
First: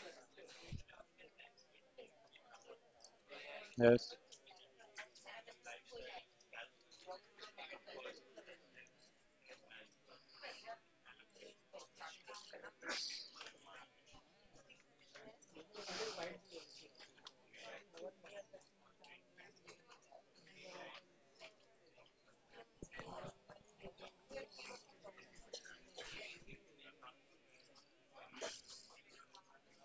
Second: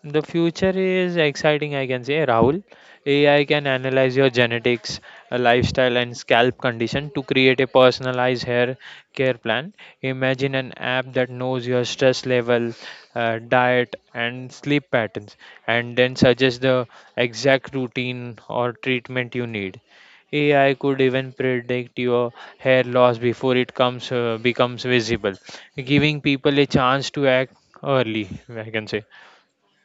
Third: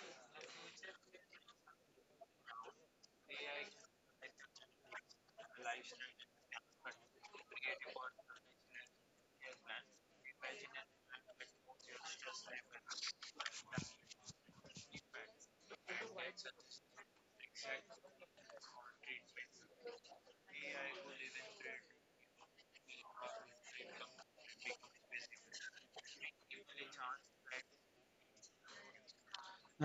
Speaker 2: the future is exciting, I can say, Rahul. AI can analyze your genetics, lifestyle, and scalp condition to create a personalized hair care plan. Imagine an app that knows your stress level, diet, and sleep patterns, and then suggests the exact routine or treatment you need. AI could even predict your hair loss before it comes becomes visible, giving people a chance to act early, I can say.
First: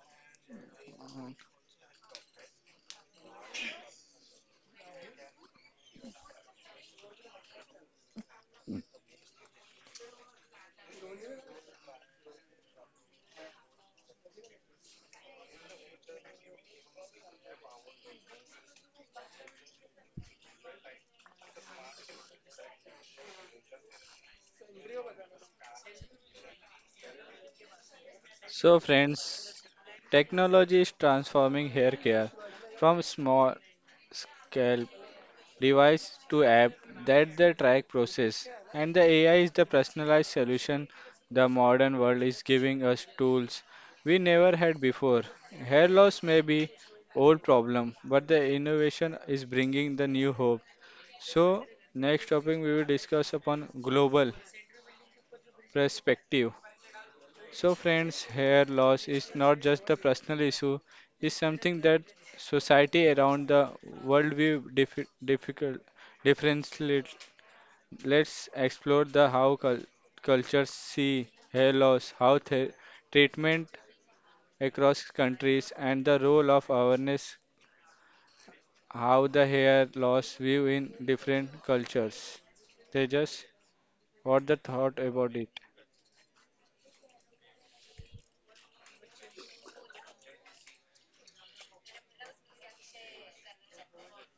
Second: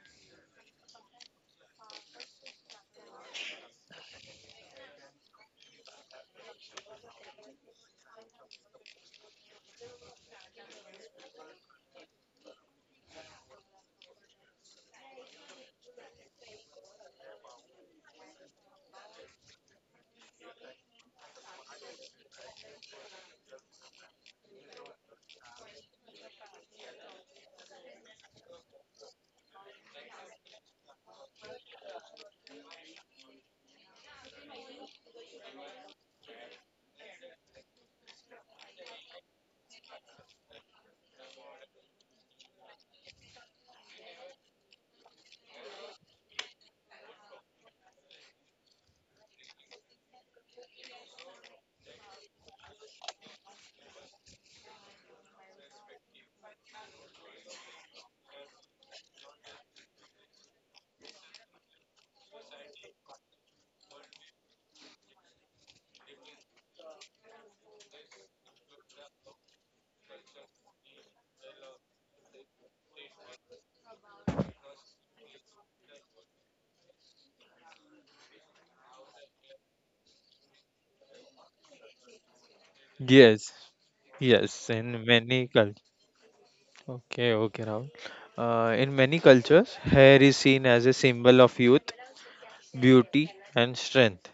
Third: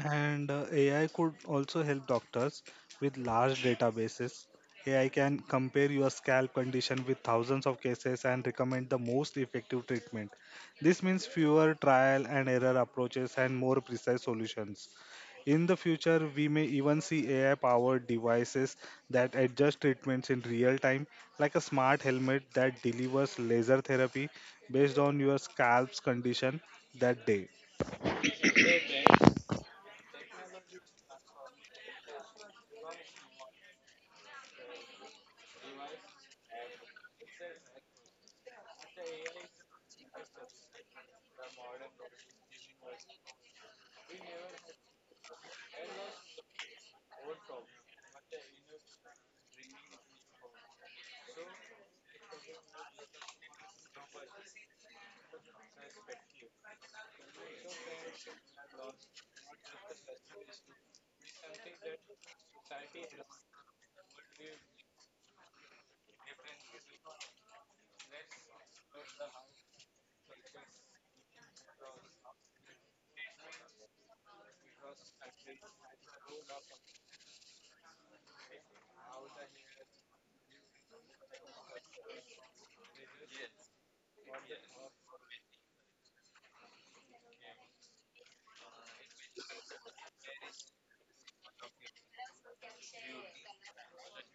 Speaker 3: And AI could also help doctors with large databases. AI can compare your scalp condition with thousands of cases and recommend the most effective treatment. This means fewer trial and error approaches and more precise solutions. In the future, we may even see AI powered devices that adjust treatments in real time, like a smart helmet that delivers laser therapy based on your scalp's condition that day.
Speaker 1: So, friends, technology is transforming hair care from small scale device to app that the track process and the AI is the personalized solution the modern world is giving us tools we never had before. Hair loss may be old problem, but the innovation is bringing the new hope. So next topic we will discuss upon global. Perspective. So, friends, hair loss is not just the personal issue, it's something that society around the world view difficult differently. Let's explore the how cultures see hair loss, how the treatment across countries, and the role of awareness, how the hair loss view in different cultures. They just
Speaker 2: Yes,
Speaker 1: what the
Speaker 2: yes,
Speaker 1: thought
Speaker 2: in
Speaker 1: about
Speaker 2: many
Speaker 1: it?
Speaker 2: cultures. Okay, okay, Rahul. In many cultures, hair is seen as a symbol of youth, beauty, and strength.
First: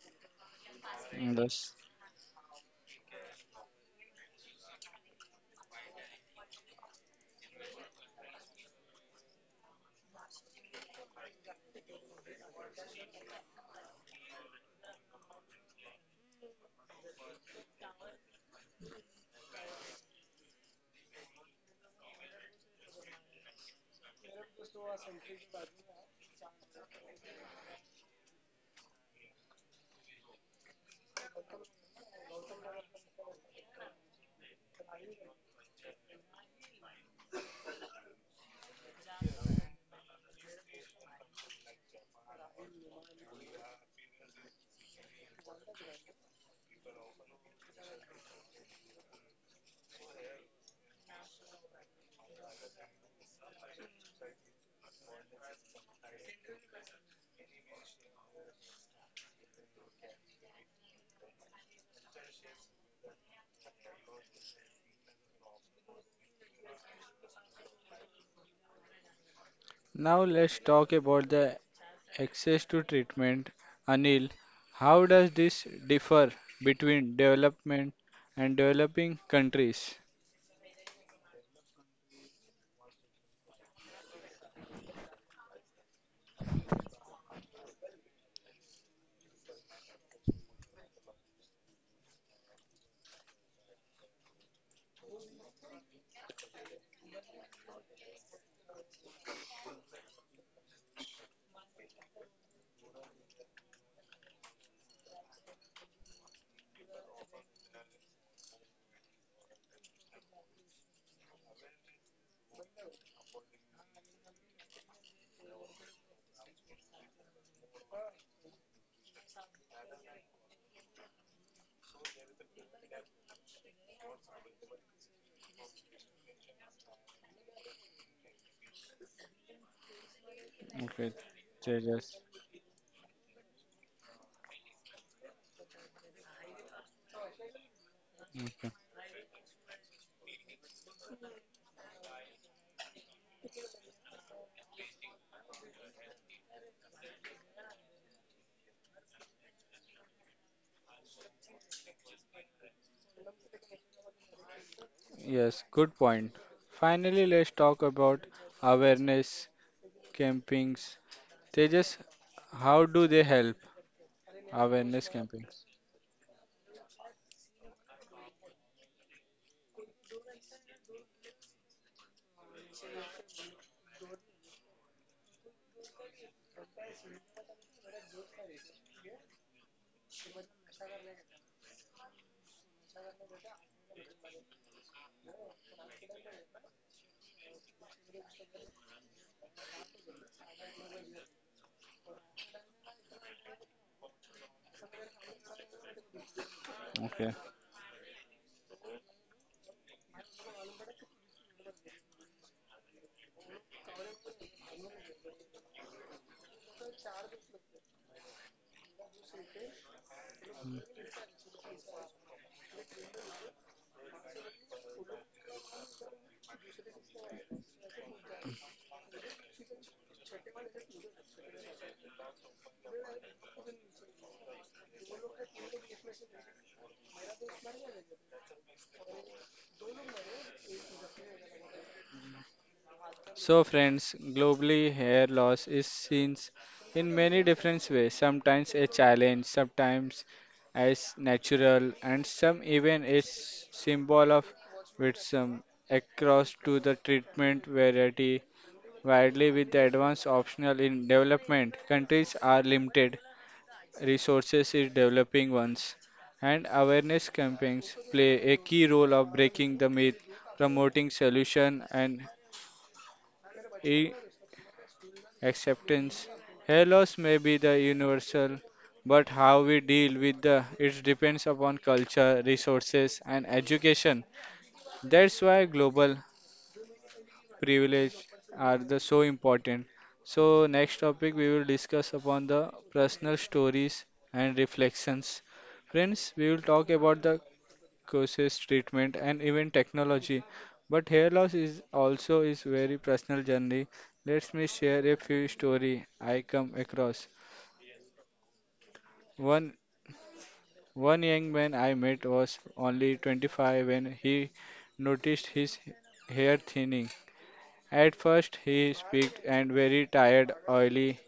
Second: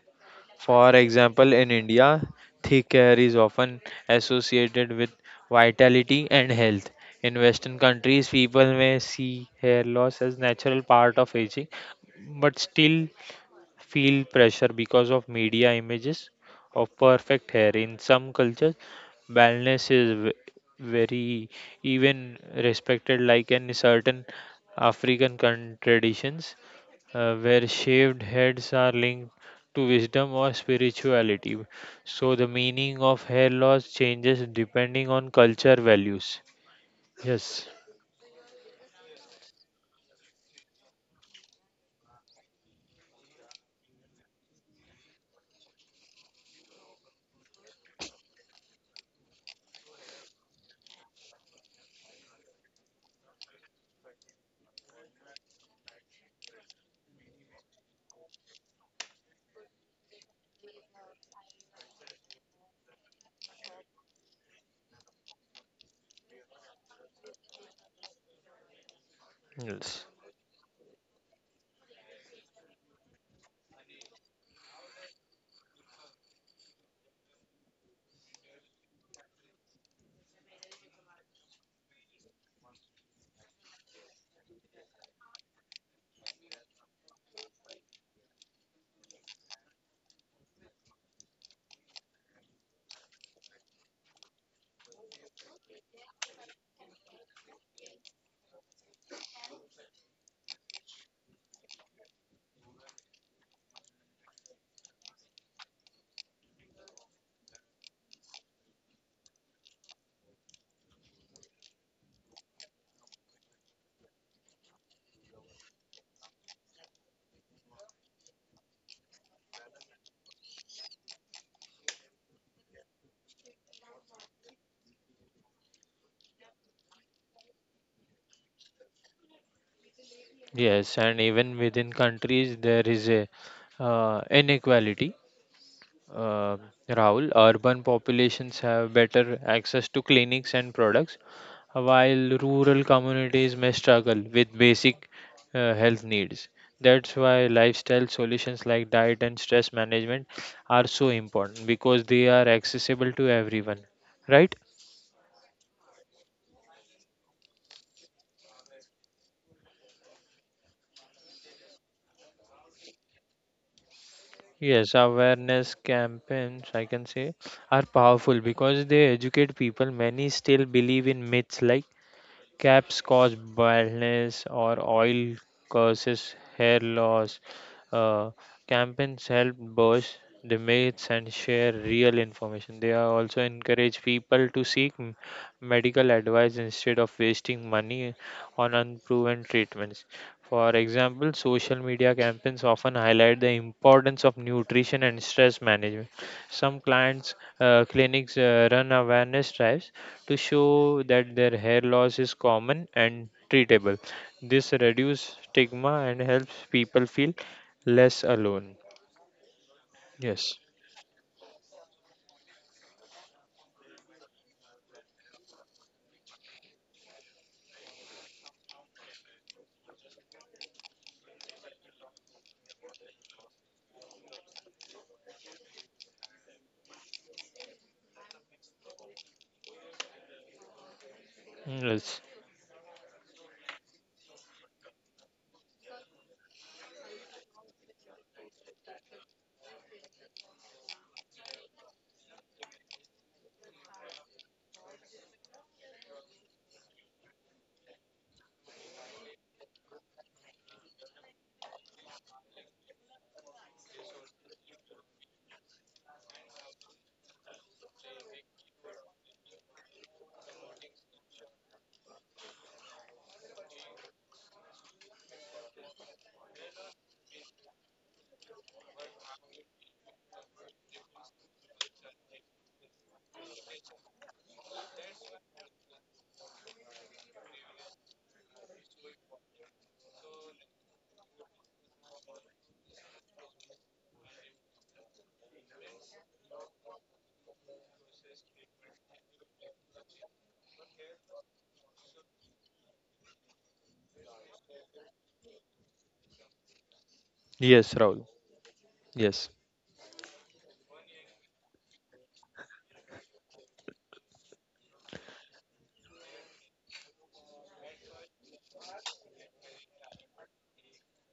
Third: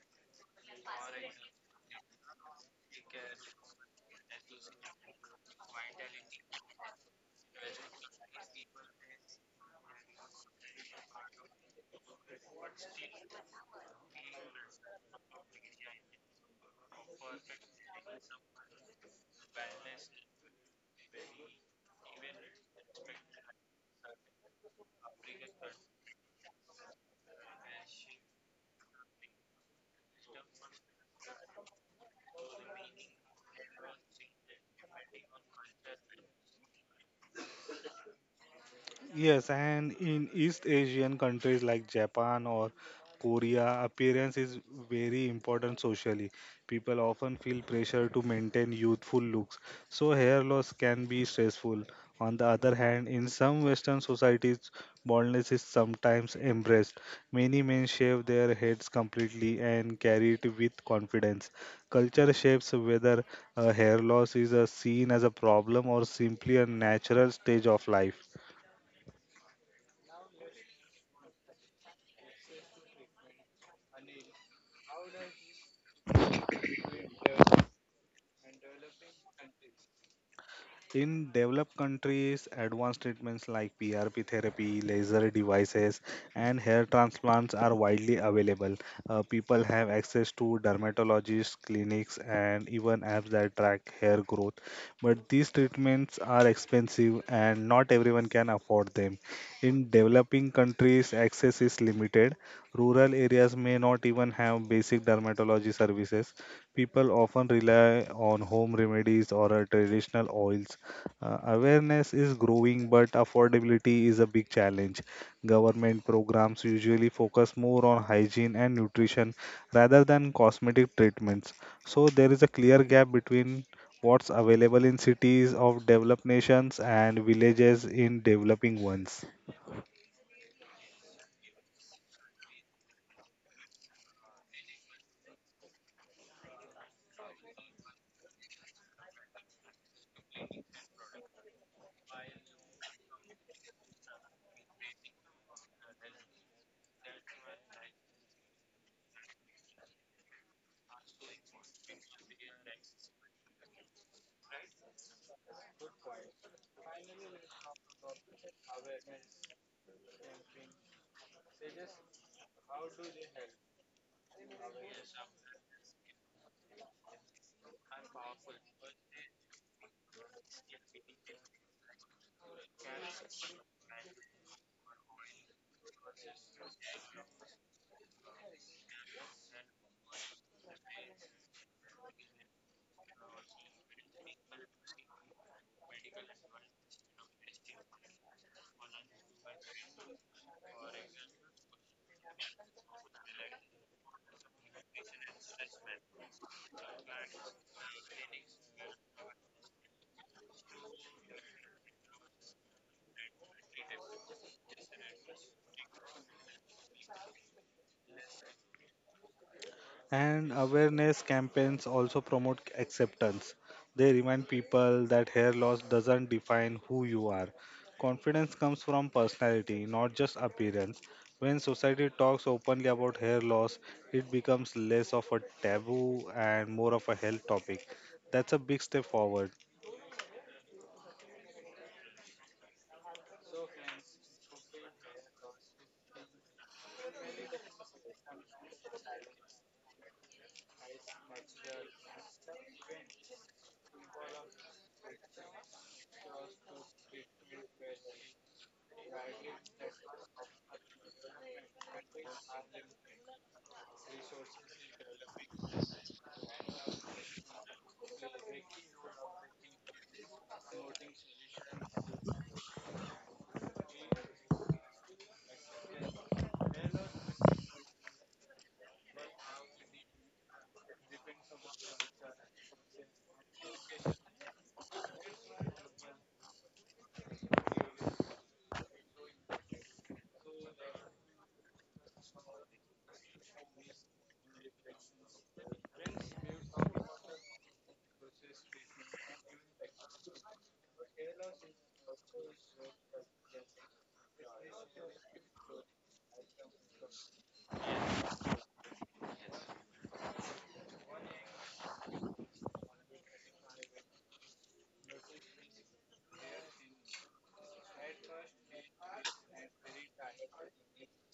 Speaker 2: For example, in
Speaker 1: Yes.
Speaker 2: India, thick hair is often associated with vitality and health. In Western countries, people may see hair loss as natural part of aging, but still feel pressure because of media images of perfect hair. In some cultures, baldness is very even respected, like in certain African traditions where shaved heads are linked to wisdom or spirituality. So the meaning of hair loss changes depending on culture values. Yes.
Speaker 3: Yes, and in East Asian countries like Japan or Korea, appearance is very important socially. People often feel pressure to maintain youthful looks, so hair loss can be stressful. On the other hand, in some Western societies, baldness is sometimes embraced. Many men shave their heads completely and carry it with confidence. Culture shapes whether hair loss is seen as a problem or simply a natural stage of life.
Speaker 2: Yes.
Speaker 1: Now let's talk about the Access to treatment. Anil, how does this differ between development and developing countries?
Speaker 3: In developed countries, advanced treatments like PRP therapy, laser devices, and hair transplants are widely available. People have access to dermatologists, clinics, and even apps that track hair growth. But these treatments are expensive and not everyone can afford them. In developing countries, access is limited. Rural areas may not even have basic dermatology services. People often rely on home remedies or traditional oils. Awareness is growing, but affordability is a big challenge. Government programs usually focus more on hygiene and nutrition rather than cosmetic treatments. So there is a clear gap between what's available in cities of developed nations and villages in developing ones.
Speaker 2: Yes,
Speaker 1: Okay,
Speaker 2: and even within
Speaker 1: Tejas.
Speaker 2: countries there is a inequality. Uh, Rahul, urban populations
Speaker 1: Okay.
Speaker 2: have better access to clinics and products, while rural communities may struggle with basic health needs. That's why lifestyle solutions like diet and stress management are so important because they are accessible to everyone, right?
Speaker 1: Yes, good point. Finally, let's talk about awareness campings. Tejas, how do they help?
Speaker 2: Yes,
Speaker 1: Awareness campings.
Speaker 2: awareness campaigns, I can say, are powerful because they educate people. Many still believe in myths like caps cause baldness or oil causes hair loss. Uh, campaigns help burst the myths and share real information. They are also encourage people to seek medical advice instead of wasting money on unproven treatments. For example, social media campaigns often highlight the importance of nutrition and stress management. Some
Speaker 1: Okay.
Speaker 2: clinics run awareness drives to show that their hair loss is common and treatable. This reduces stigma and helps people feel less alone.
Speaker 3: And
Speaker 2: Yes.
Speaker 3: awareness campaigns also promote acceptance. They remind people that hair loss doesn't define who you are. Confidence comes from personality, not just appearance. When society talks openly about hair loss, it becomes less of a taboo and more of a health topic. That's a big step forward.
Speaker 2: Yes.
Speaker 1: So, friends, globally, hair loss is seen in many different ways. Sometimes a challenge, sometimes as natural, and some even a symbol of wisdom. Across to the treatment variety widely with the advanced optional in development countries are limited resources in developing ones and awareness campaigns play a key role of breaking the myth promoting solution and acceptance. Hair loss may be the universal, but how we deal with the it depends upon culture, resources, and education. That's why global privilege are the so important. So next topic we will discuss upon the personal stories and reflections. Friends, we will talk about the causes, treatment, and even technology. But hair loss is also is very personal journey. Let me share a few story I come across.
Speaker 2: Yes, Raul. Yes.
Speaker 1: One one young man I met was only 25 when he noticed his hair thinning. At first he speaked and very tired, oily,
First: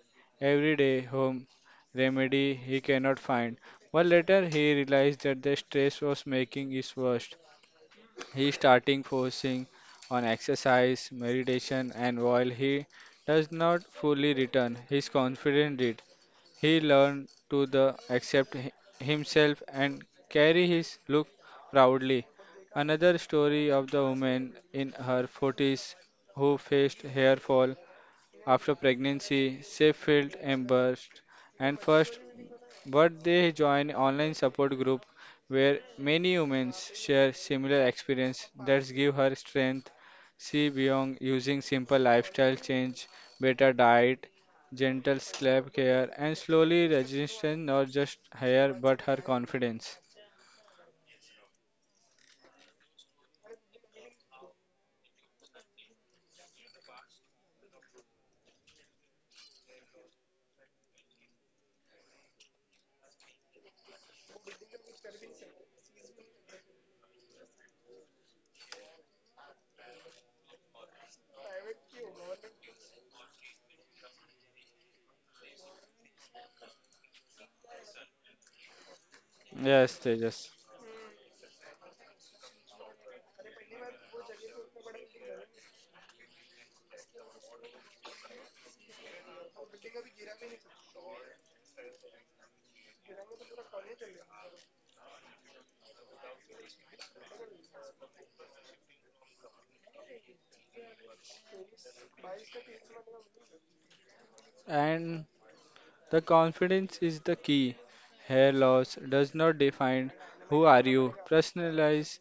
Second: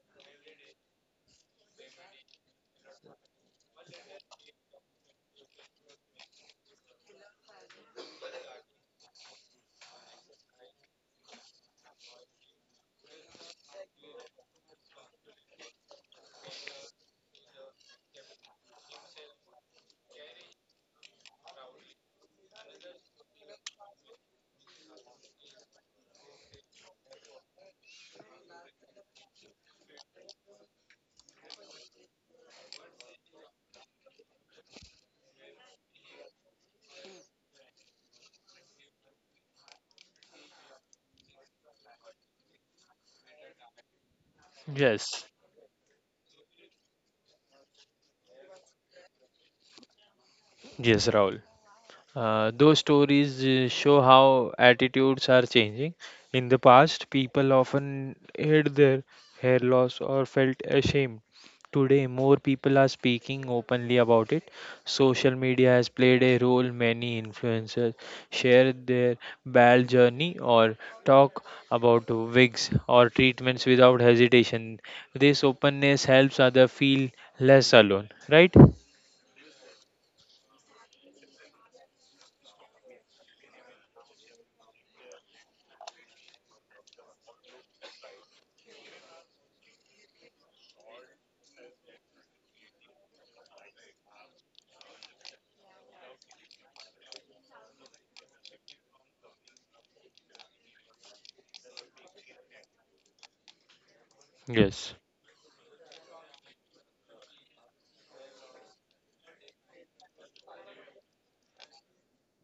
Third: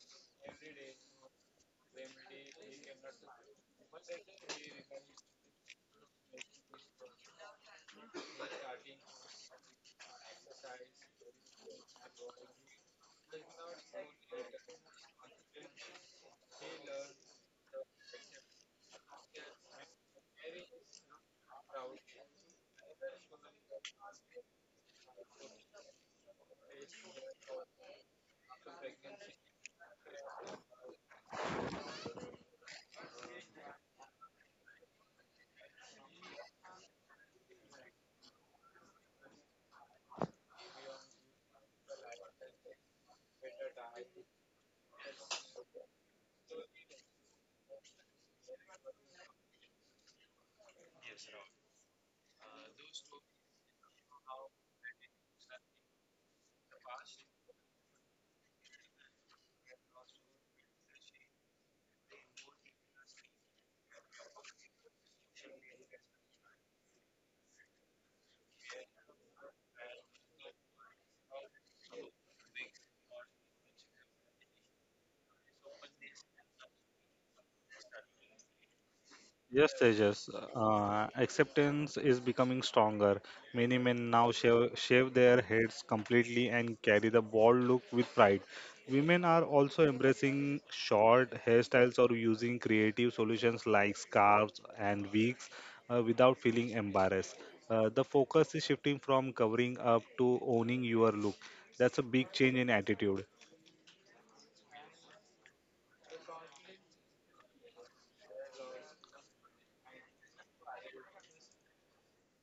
Speaker 1: everyday home remedy he cannot find. But later he realized that the stress was making it worse. He starting focusing on exercise, meditation, and while he does not fully return his confidence, it he learned to the accept himself and carry his look proudly. Another story of the woman in her 40s who faced hair fall after pregnancy, she felt embarrassed and first but they join online support group where many women share similar experience that give her strength. She beyond using simple lifestyle change, better diet, gentle
Speaker 2: Yes.
Speaker 1: sleep care, and slowly resistance not just her but her confidence.
Speaker 2: Yes, Raul. Those stories show how attitudes are changing. In the past, people often hid their hair loss or felt ashamed. Today, more people are speaking openly about it. Social media has played a role. Many influencers share their bad journey or talk about wigs or treatments without hesitation. This openness helps others feel less alone, right?
Speaker 3: Yes,
Speaker 1: Yes,
Speaker 3: Tejas.
Speaker 1: Tejas.
Speaker 3: Acceptance is becoming stronger. Many men now shave their heads completely and carry the bald look with pride. Women are also embracing short hairstyles or using creative solutions like scarves and wigs without feeling embarrassed. The focus is shifting from covering up to owning your look. That's a big change in attitude.
Speaker 2: Yes.
Speaker 1: And the confidence is the key. Hair loss does not define who are you. Personalize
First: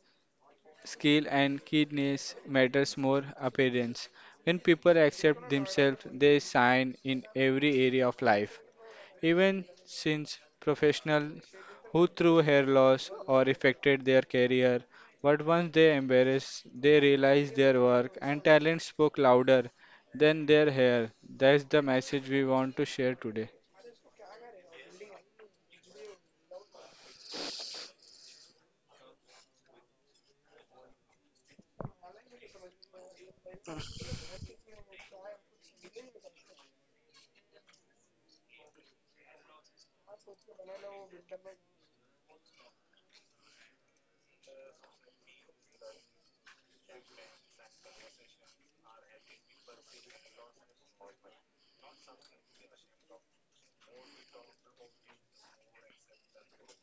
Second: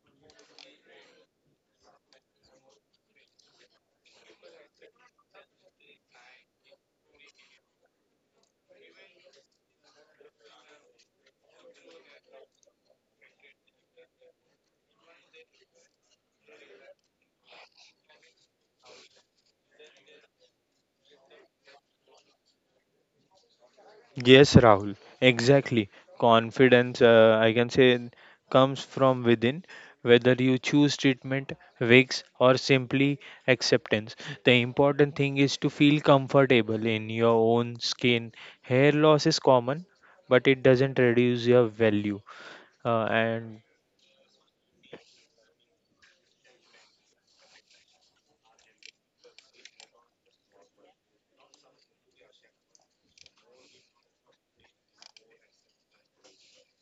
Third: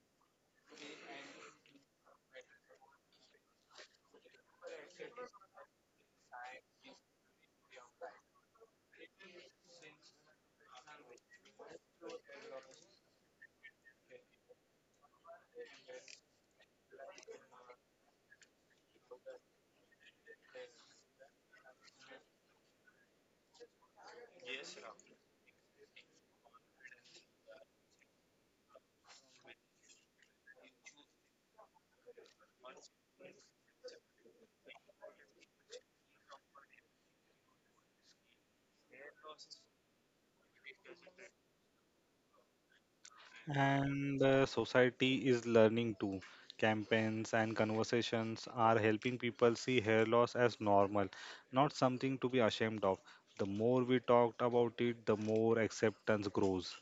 Speaker 1: Skill and keenness matters more appearance. When people accept themselves, they shine in every area of life. Even since professional who through hair loss or affected their career, but once they embarrassed, they realized their work and talent spoke louder than their hair. That's the message we want to share today.
Speaker 2: Yes, Rahul, exactly. Confidence, I can say, comes from within, whether you choose treatment, wigs, or simply acceptance. The important thing is to feel comfortable in your own skin. Hair loss is common, but it doesn't reduce your value. And
Speaker 3: And the society is learning too. Campaigns and conversations are helping people see hair loss as normal, not something to be ashamed of. The more we talked about it, the more acceptance grows.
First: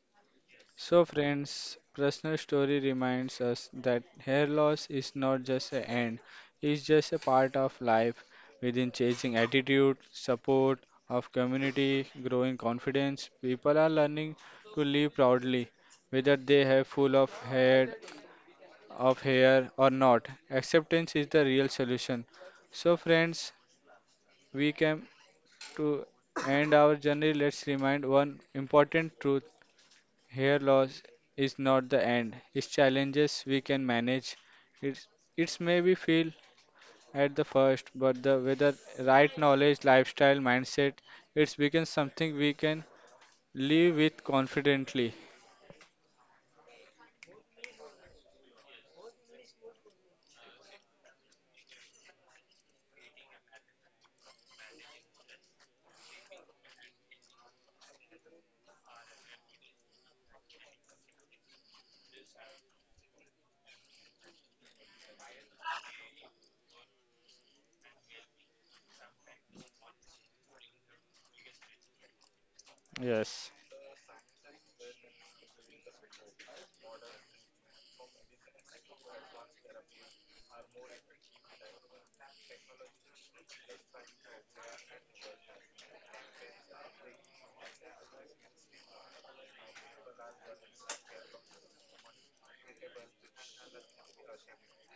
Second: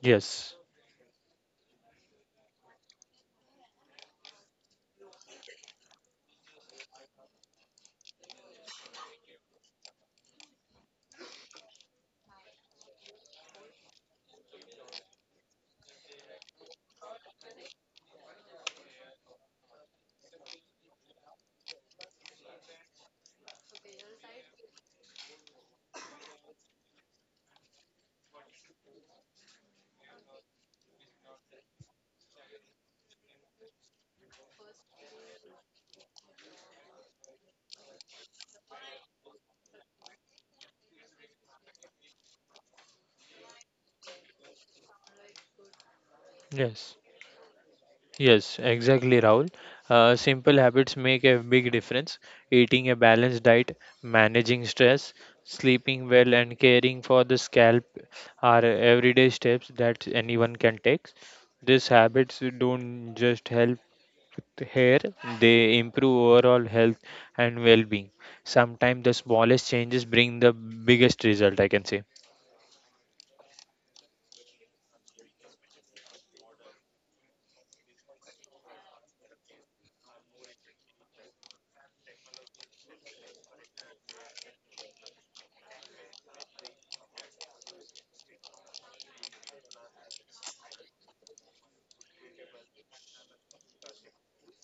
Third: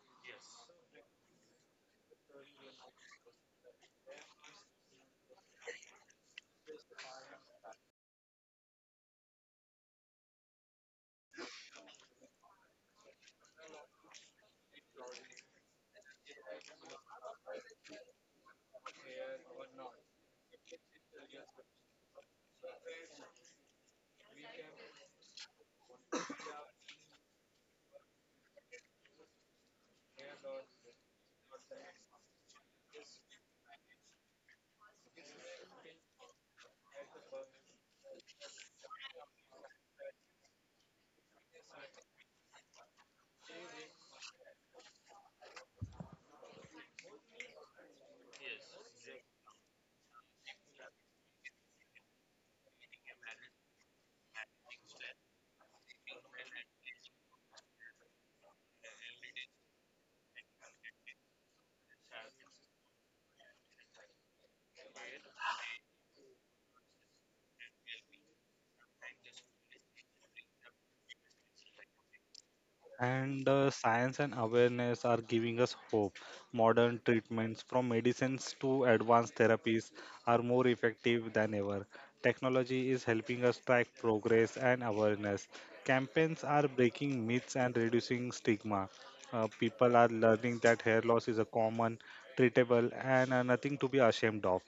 Speaker 2: yes,
Speaker 1: So, friends, personal story reminds us that hair loss is not just an end, it's just a part of life within changing attitude, support of community, growing confidence. People are learning to live proudly, whether they have full of head of hair or not. Acceptance is the real solution. So, friends, we came to end our journey. Let's remind one important truth Hair loss is not the end. It's challenges we can manage. It's it's maybe feel at the first, but the with the right knowledge, lifestyle, mindset, it's becomes something we can live with confidently.
Speaker 2: yes. Yes, exactly, Rahul. Simple habits make a big difference. Eating a balanced diet, managing stress, sleeping well, and caring for the scalp are everyday steps that anyone can take. These habits don't just help with hair, they improve overall health and well being. Sometimes the smallest changes bring the biggest result, I can say.
Speaker 3: And science and awareness are giving us hope. Modern treatments, from medicines to advanced therapies, are more effective than ever. Technology is helping us track progress and awareness. Campaigns are breaking myths and reducing stigma. People are learning that hair loss is a common, treatable, and nothing to be ashamed of.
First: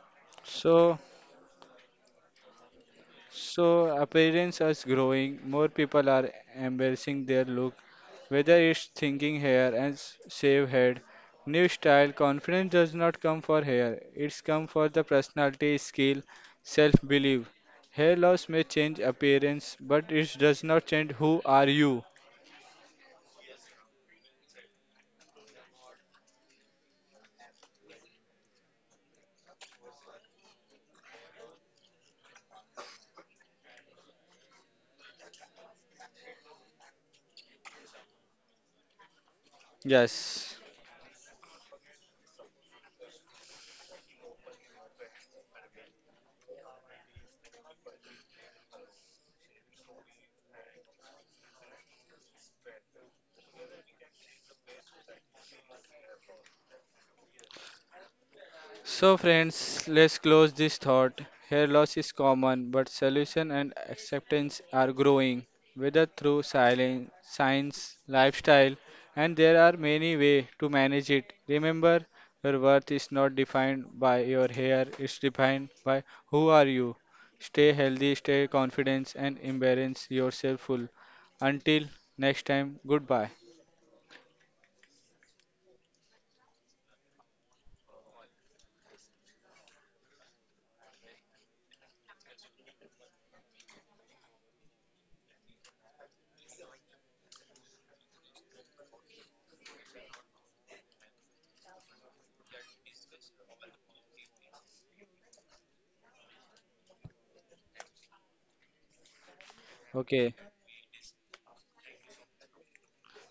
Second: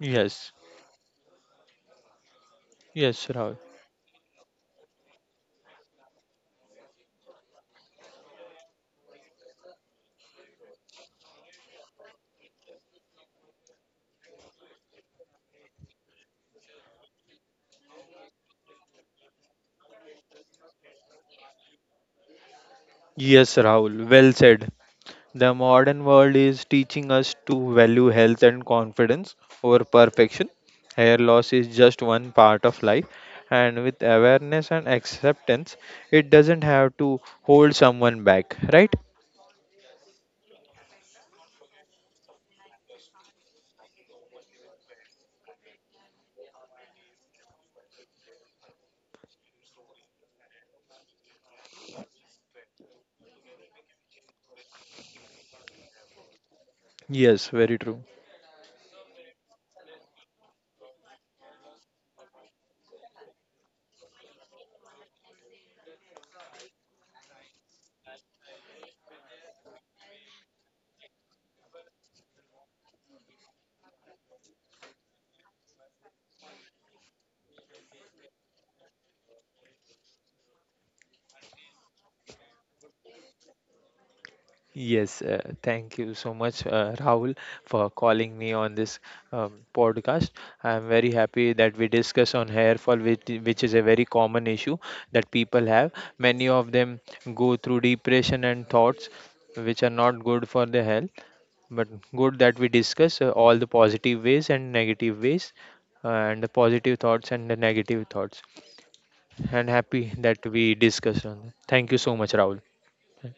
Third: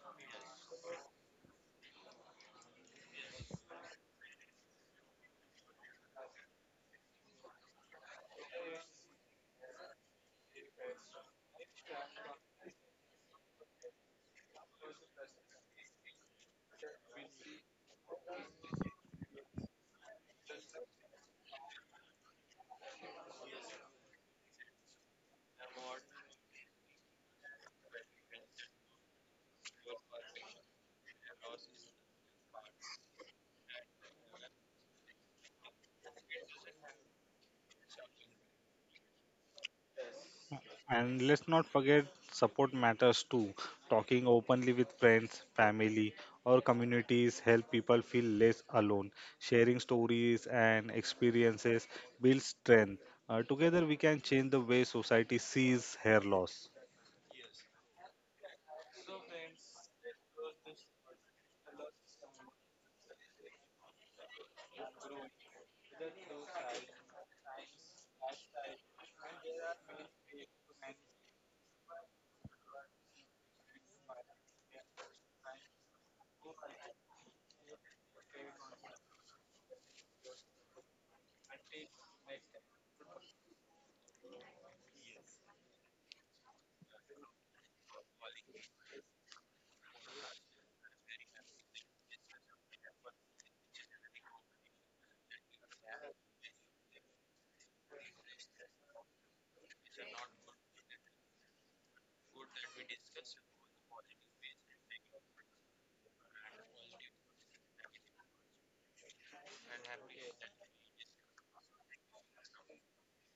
Speaker 2: Yes,
Speaker 1: So
Speaker 2: yes, Rahul.
Speaker 1: so appearance is growing. More people are embracing their look Whether it's thinking hair and shave head, new style, confidence does not come for hair. It's come for the personality, skill, self-belief. Hair loss may change appearance, but it does not change who are you.
Speaker 2: Yes, Rahul. Well said. The modern world is teaching us to value health and confidence over perfection. Hair loss is just one part of life, and with awareness and acceptance, it doesn't have to hold someone back, right?
Speaker 1: Yes.
Speaker 3: And let's not forget support matters too. Talking openly with friends, family, or communities help people feel less alone. Sharing stories and experiences builds strength. Together we can change the way society sees hair loss.
Speaker 2: Yes, very true.
Speaker 1: So friends, let's close this thought. Hair loss is common, but solution and acceptance are growing, whether through silence, science, lifestyle, and there are many ways to manage it. Remember, your worth is not defined by your hair; it's defined by who are you. Stay healthy, stay confident, and embrace yourself full. Until next time, goodbye.
Speaker 2: Yes, thank you so much, Rahul, for calling me on this podcast. I am very happy that we discuss on hair fall, which is a very common issue that people have. Many of them go through depression and thoughts which are not good for their health, but good that we discuss all the positive ways and negative ways, and the positive thoughts and the negative thoughts. And happy
Speaker 1: Okay,
Speaker 2: that we discussed on that. Thank you so much, Rahul.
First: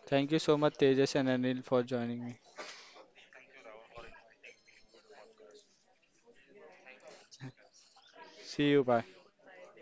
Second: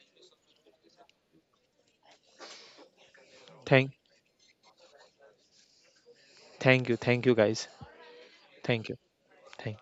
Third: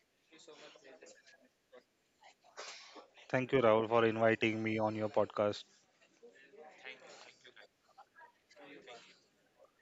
Speaker 1: thank you so much, Tejas and Anil, for joining me.
Speaker 3: Thank you Rahul
Speaker 2: Thank,
Speaker 3: for inviting me on your podcast.
Speaker 2: thank you, guys.
Speaker 1: See you.
Speaker 2: Thank you.
Speaker 1: Bye.
Speaker 2: Thing